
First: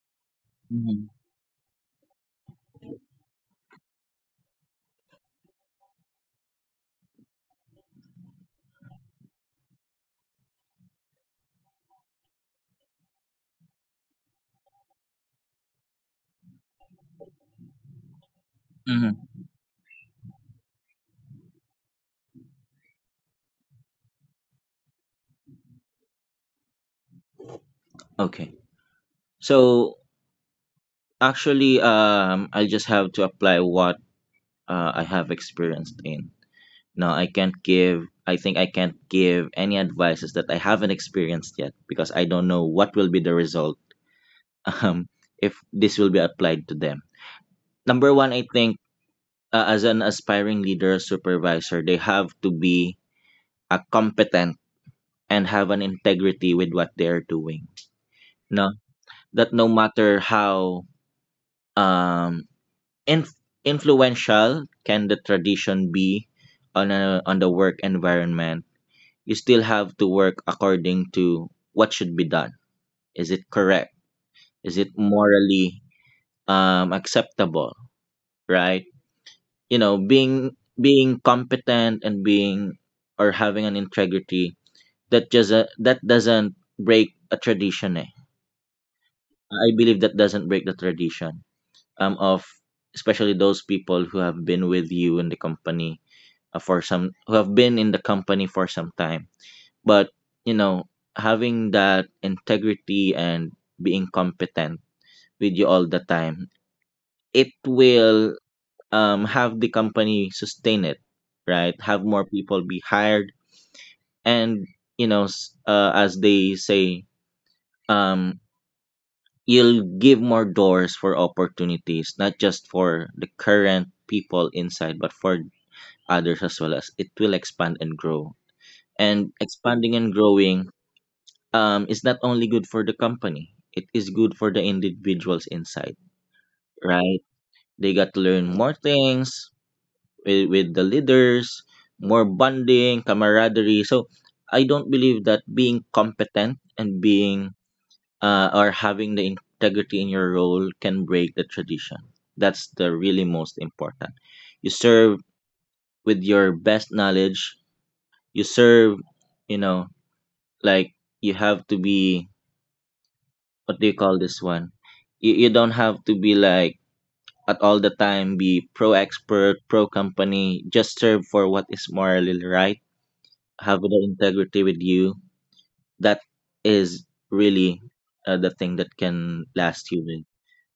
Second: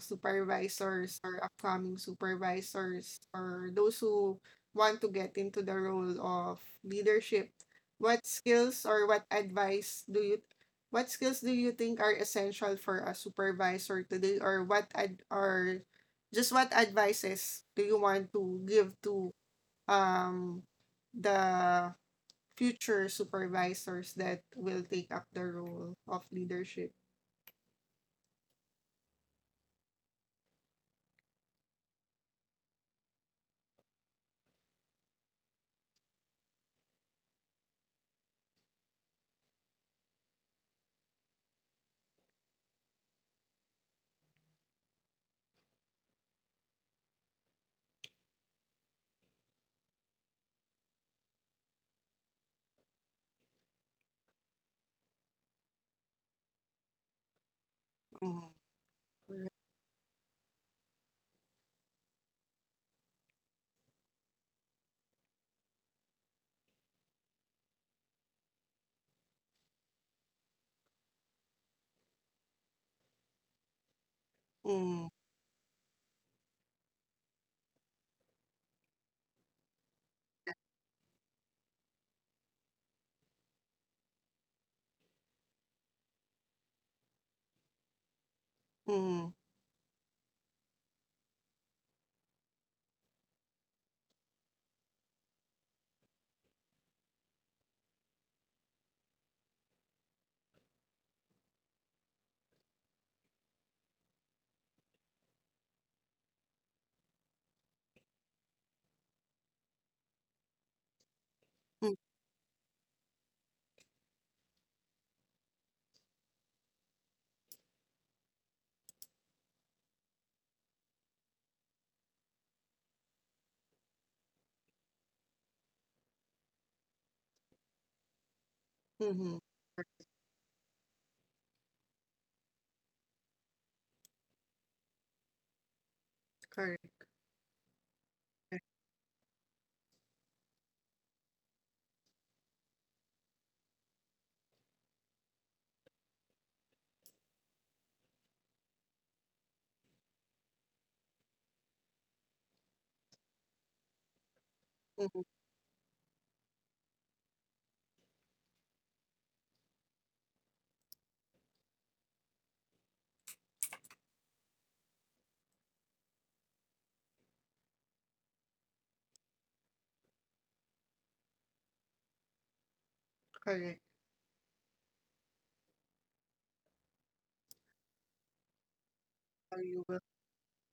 S2: Hmm.
S1: supervisors or upcoming supervisors or those who want to get into the role of leadership, what skills or what advice do you what skills do you think are essential for a supervisor today, or just what advices do you want to give
S2: Hmm.
S1: to um the future supervisors that will take up the role of leadership.
S2: Okay. So actually, I just have to apply what I have experienced in. No, I can't give. I think I can't give any advices that I haven't experienced yet because I don't know what will be the result, um, if this will be applied to them. Number one, I think as an aspiring leader or supervisor, they have to be competent and have an integrity with what they are doing.
S1: Mm,
S2: No, that
S1: correct.
S2: no matter how um, inf- influential can the tradition be on the work environment, you still have to work according to what should be done. Is it correct? Is it
S1: Mm,
S2: morally acceptable? Right? You know, being competent and being or having an integrity that just that doesn't break a tradition. Eh.
S1: mm,
S2: I believe that doesn't break the tradition of especially those people who have been with you in the company for some who have been in the company for some time, but you know, having that integrity and being competent with you all the time, it will have the company sustain it, right,
S1: mm,
S2: have more people be hired, and you know as they say, um you'll give more doors for opportunities not just for the current people inside but for others as well as it will expand and grow. And
S1: mhm.
S2: expanding and growing is not only good for the company, it is good for the individuals inside,
S1: Correct.
S2: right? They got to learn
S1: Correct.
S2: more things with the leaders, more bonding, camaraderie. So I don't believe that being competent and being or having the integrity in your role can break the tradition. That's the really most important. You serve
S1: Mhm.
S2: with your best knowledge. You serve, you know, like you have to be, what do you call this one? You don't have to be like at all the time be pro expert, pro company, just serve for what is morally right, have
S1: Correct.
S2: the integrity with you. That is really the thing that can
S1: How you
S2: last you
S1: will.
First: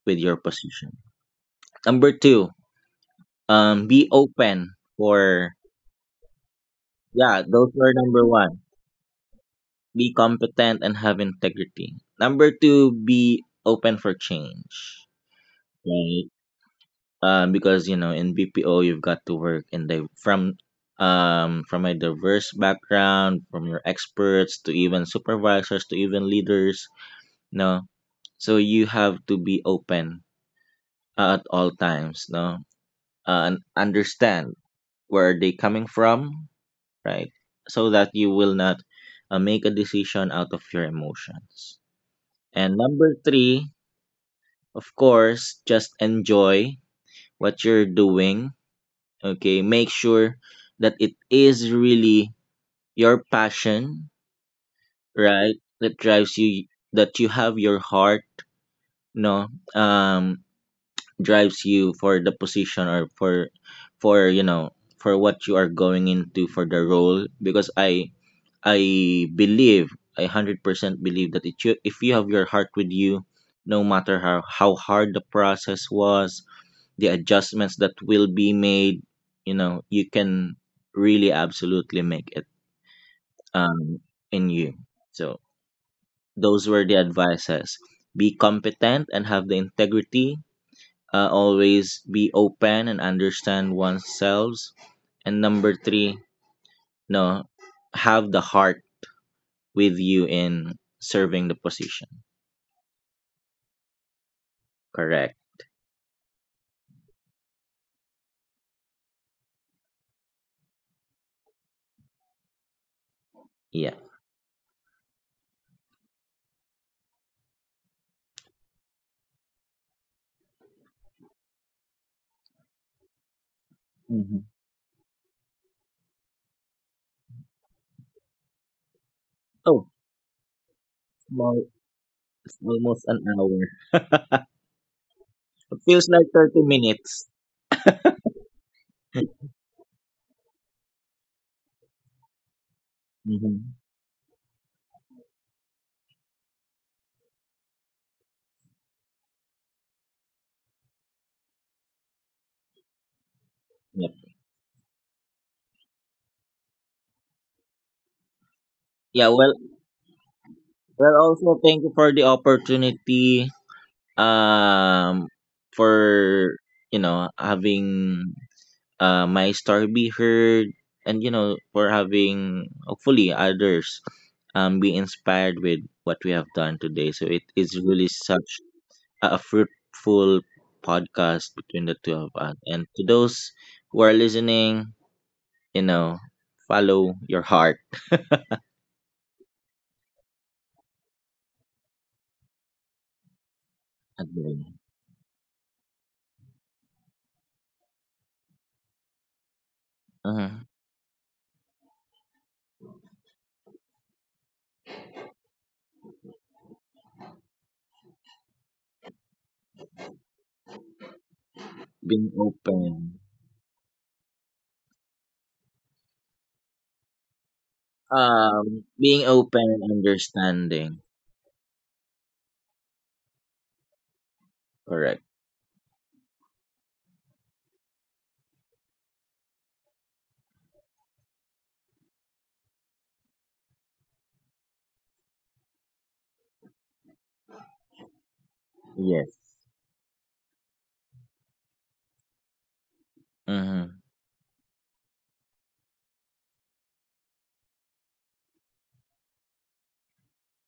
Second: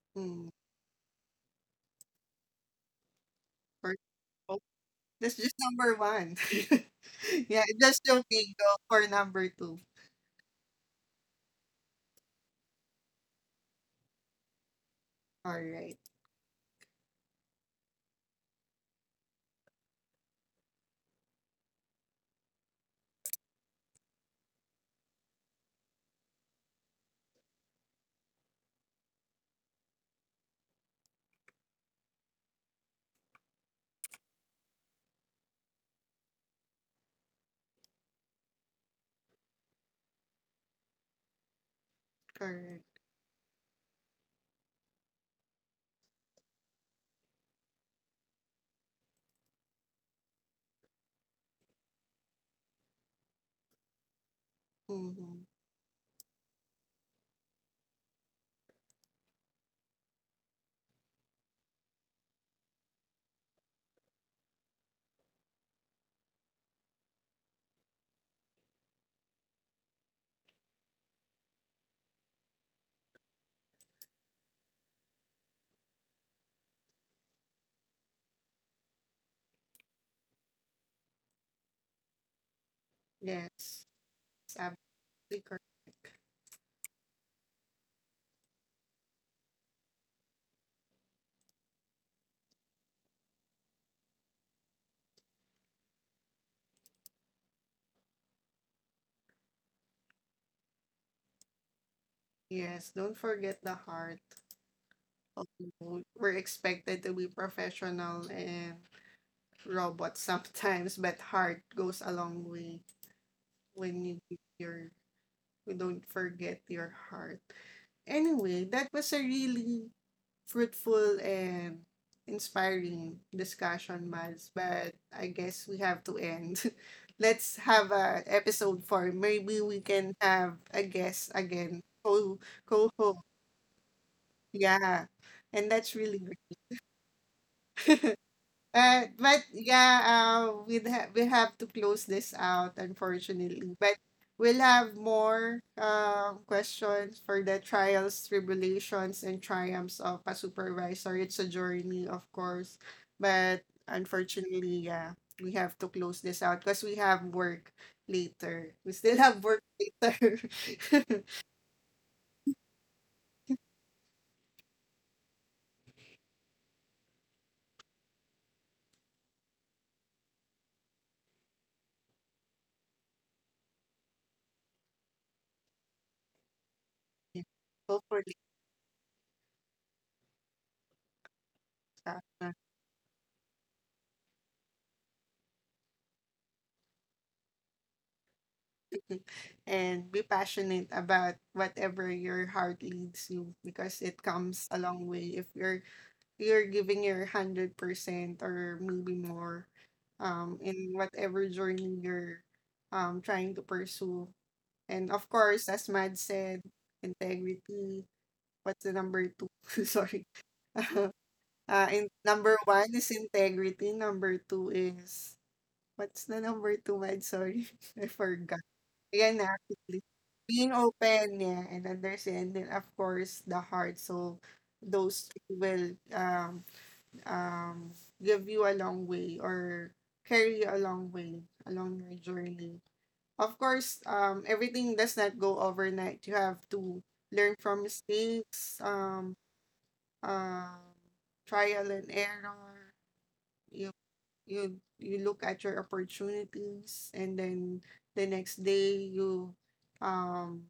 S2: with your
S1: Mm,
S2: position. Number two, um,
S1: correct.
S2: be
S1: Of
S2: open
S1: that's
S2: for,
S1: just number one.
S2: yeah,
S1: Yeah,
S2: those were
S1: that's the
S2: number one.
S1: go for number two.
S2: Be competent and have integrity. Number two, be open for change.
S1: All right.
S2: Right? Because you know in BPO you've got to work in the from a diverse background, from your experts to even supervisors to even leaders, no, so you have to be open at all times, no, and understand where they coming from, right, so that you will not make a decision out of your emotions. And
S1: Correct.
S2: number 3, of course, just enjoy what you're doing. Okay, make sure that it is really your passion,
S1: Mm-hmm.
S2: right, that drives you, that you have your heart, no, um drives you for the position or for you know, for what you are going into for the role, because I believe, I 100% believe that it, you, if you have your heart with you, no matter how hard the process was, the adjustments that will be made, you know, you can really absolutely make it um
S1: Yes.
S2: in you. So
S1: Absolutely correct.
S2: those were the advices. Be competent and have the integrity, always be open and understand oneself, and number three, no, have the heart with you in serving the position.
S1: Yes. Don't forget the heart.
S2: Correct.
S1: Of we're expected to be professional and robot sometimes, but heart goes a long way
S2: Yeah.
S1: when you give your, you don't forget your heart. Anyway, that was a really fruitful and inspiring discussion,
S2: Mhm.
S1: Miles. But I guess we have to end. Let's have a episode for maybe we
S2: Oh,
S1: can have a guest
S2: well,
S1: again. Co
S2: it's
S1: co
S2: almost
S1: host.
S2: an hour.
S1: Yeah. And
S2: It
S1: that's
S2: feels
S1: really
S2: like
S1: great.
S2: 30 minutes.
S1: But yeah, we have to close this out,
S2: Hmm.
S1: unfortunately. But we'll have more questions for the trials, tribulations, and triumphs of a supervisor. It's a journey, of course. But unfortunately, yeah, we have to close this out because we have work later. We still
S2: Yeah,
S1: have
S2: well,
S1: work later.
S2: also thank you for the opportunity. Um, for you know having my story be heard, and you know for having hopefully others be inspired with what we have done today. So
S1: Yeah.
S2: it is really
S1: Hopefully.
S2: such a fruitful podcast between the two of
S1: uh,
S2: us. And to those who are listening, you know, follow your heart.
S1: and be passionate about whatever your heart leads you because it comes
S2: Again,
S1: a long way if you're giving your 100% or maybe more
S2: uh,
S1: in whatever journey you're trying to pursue, and of course as Mad said, integrity. What's the number two? Sorry. uh in
S2: being
S1: number one is
S2: open.
S1: integrity. Number two is what's the number two, Mad? Sorry. I forgot.
S2: Being
S1: Ayan na,
S2: open and
S1: actually. Being
S2: understanding.
S1: open, yeah, and understanding, of course, the heart. So
S2: Correct.
S1: those two will um, give you a long way or carry you a long way along your journey. Of course, everything does not go overnight. You have to learn from mistakes,
S2: Yes.
S1: um, trial and error.
S2: Mm-hmm.
S1: You you look at your opportunities, and then the next day you um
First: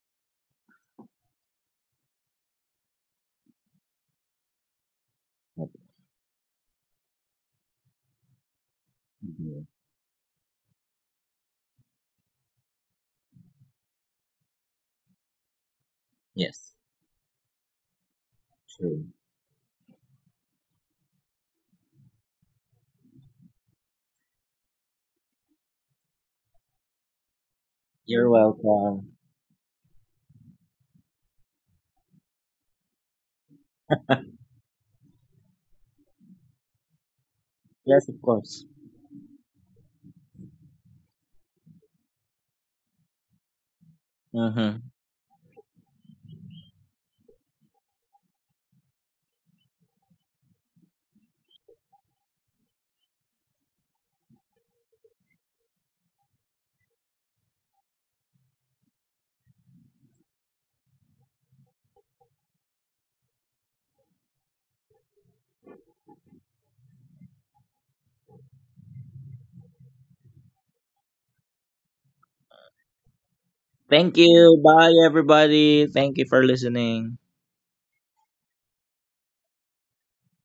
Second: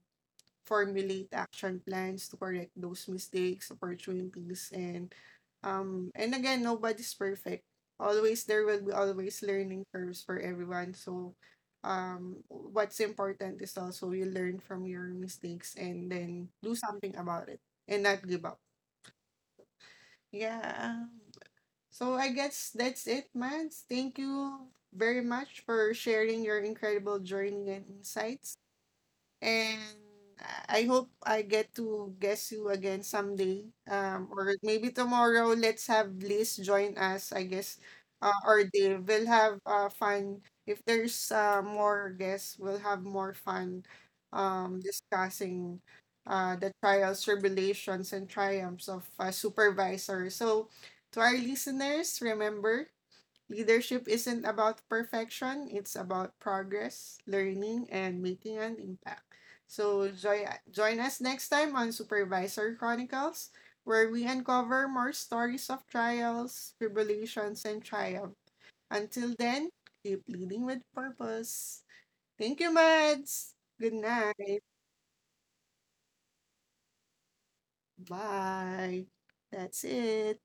S1: formulate action plans to correct those mistakes, opportunities, and again, nobody's perfect. Always there will be always
S2: Mm-hmm.
S1: learning curves for everyone. So what's important is also you learn from your mistakes and then
S2: Yes.
S1: do something about it, and not give up.
S2: True.
S1: Yeah. So I guess that's it, man. Thank you very much for sharing your incredible journey and
S2: You're
S1: insights.
S2: welcome.
S1: And I hope I get to guess you again someday. Or maybe tomorrow, let's have Liz join us, I guess.
S2: Yes, of course.
S1: Or Dave. We'll have fun. If there's more guests, we'll have more fun
S2: Mm-hmm.
S1: discussing the trials, tribulations, and triumphs of supervisor. So, to our listeners, remember, leadership isn't about perfection, it's about progress, learning, and making an impact. So join us next time on Supervisor Chronicles, where we uncover more stories of trials, tribulations, and triumph. Until then, keep leading with purpose. Thank you, Mads. Good
S2: Thank you.
S1: night.
S2: Bye, everybody. Thank you for listening.
S1: Bye. That's it.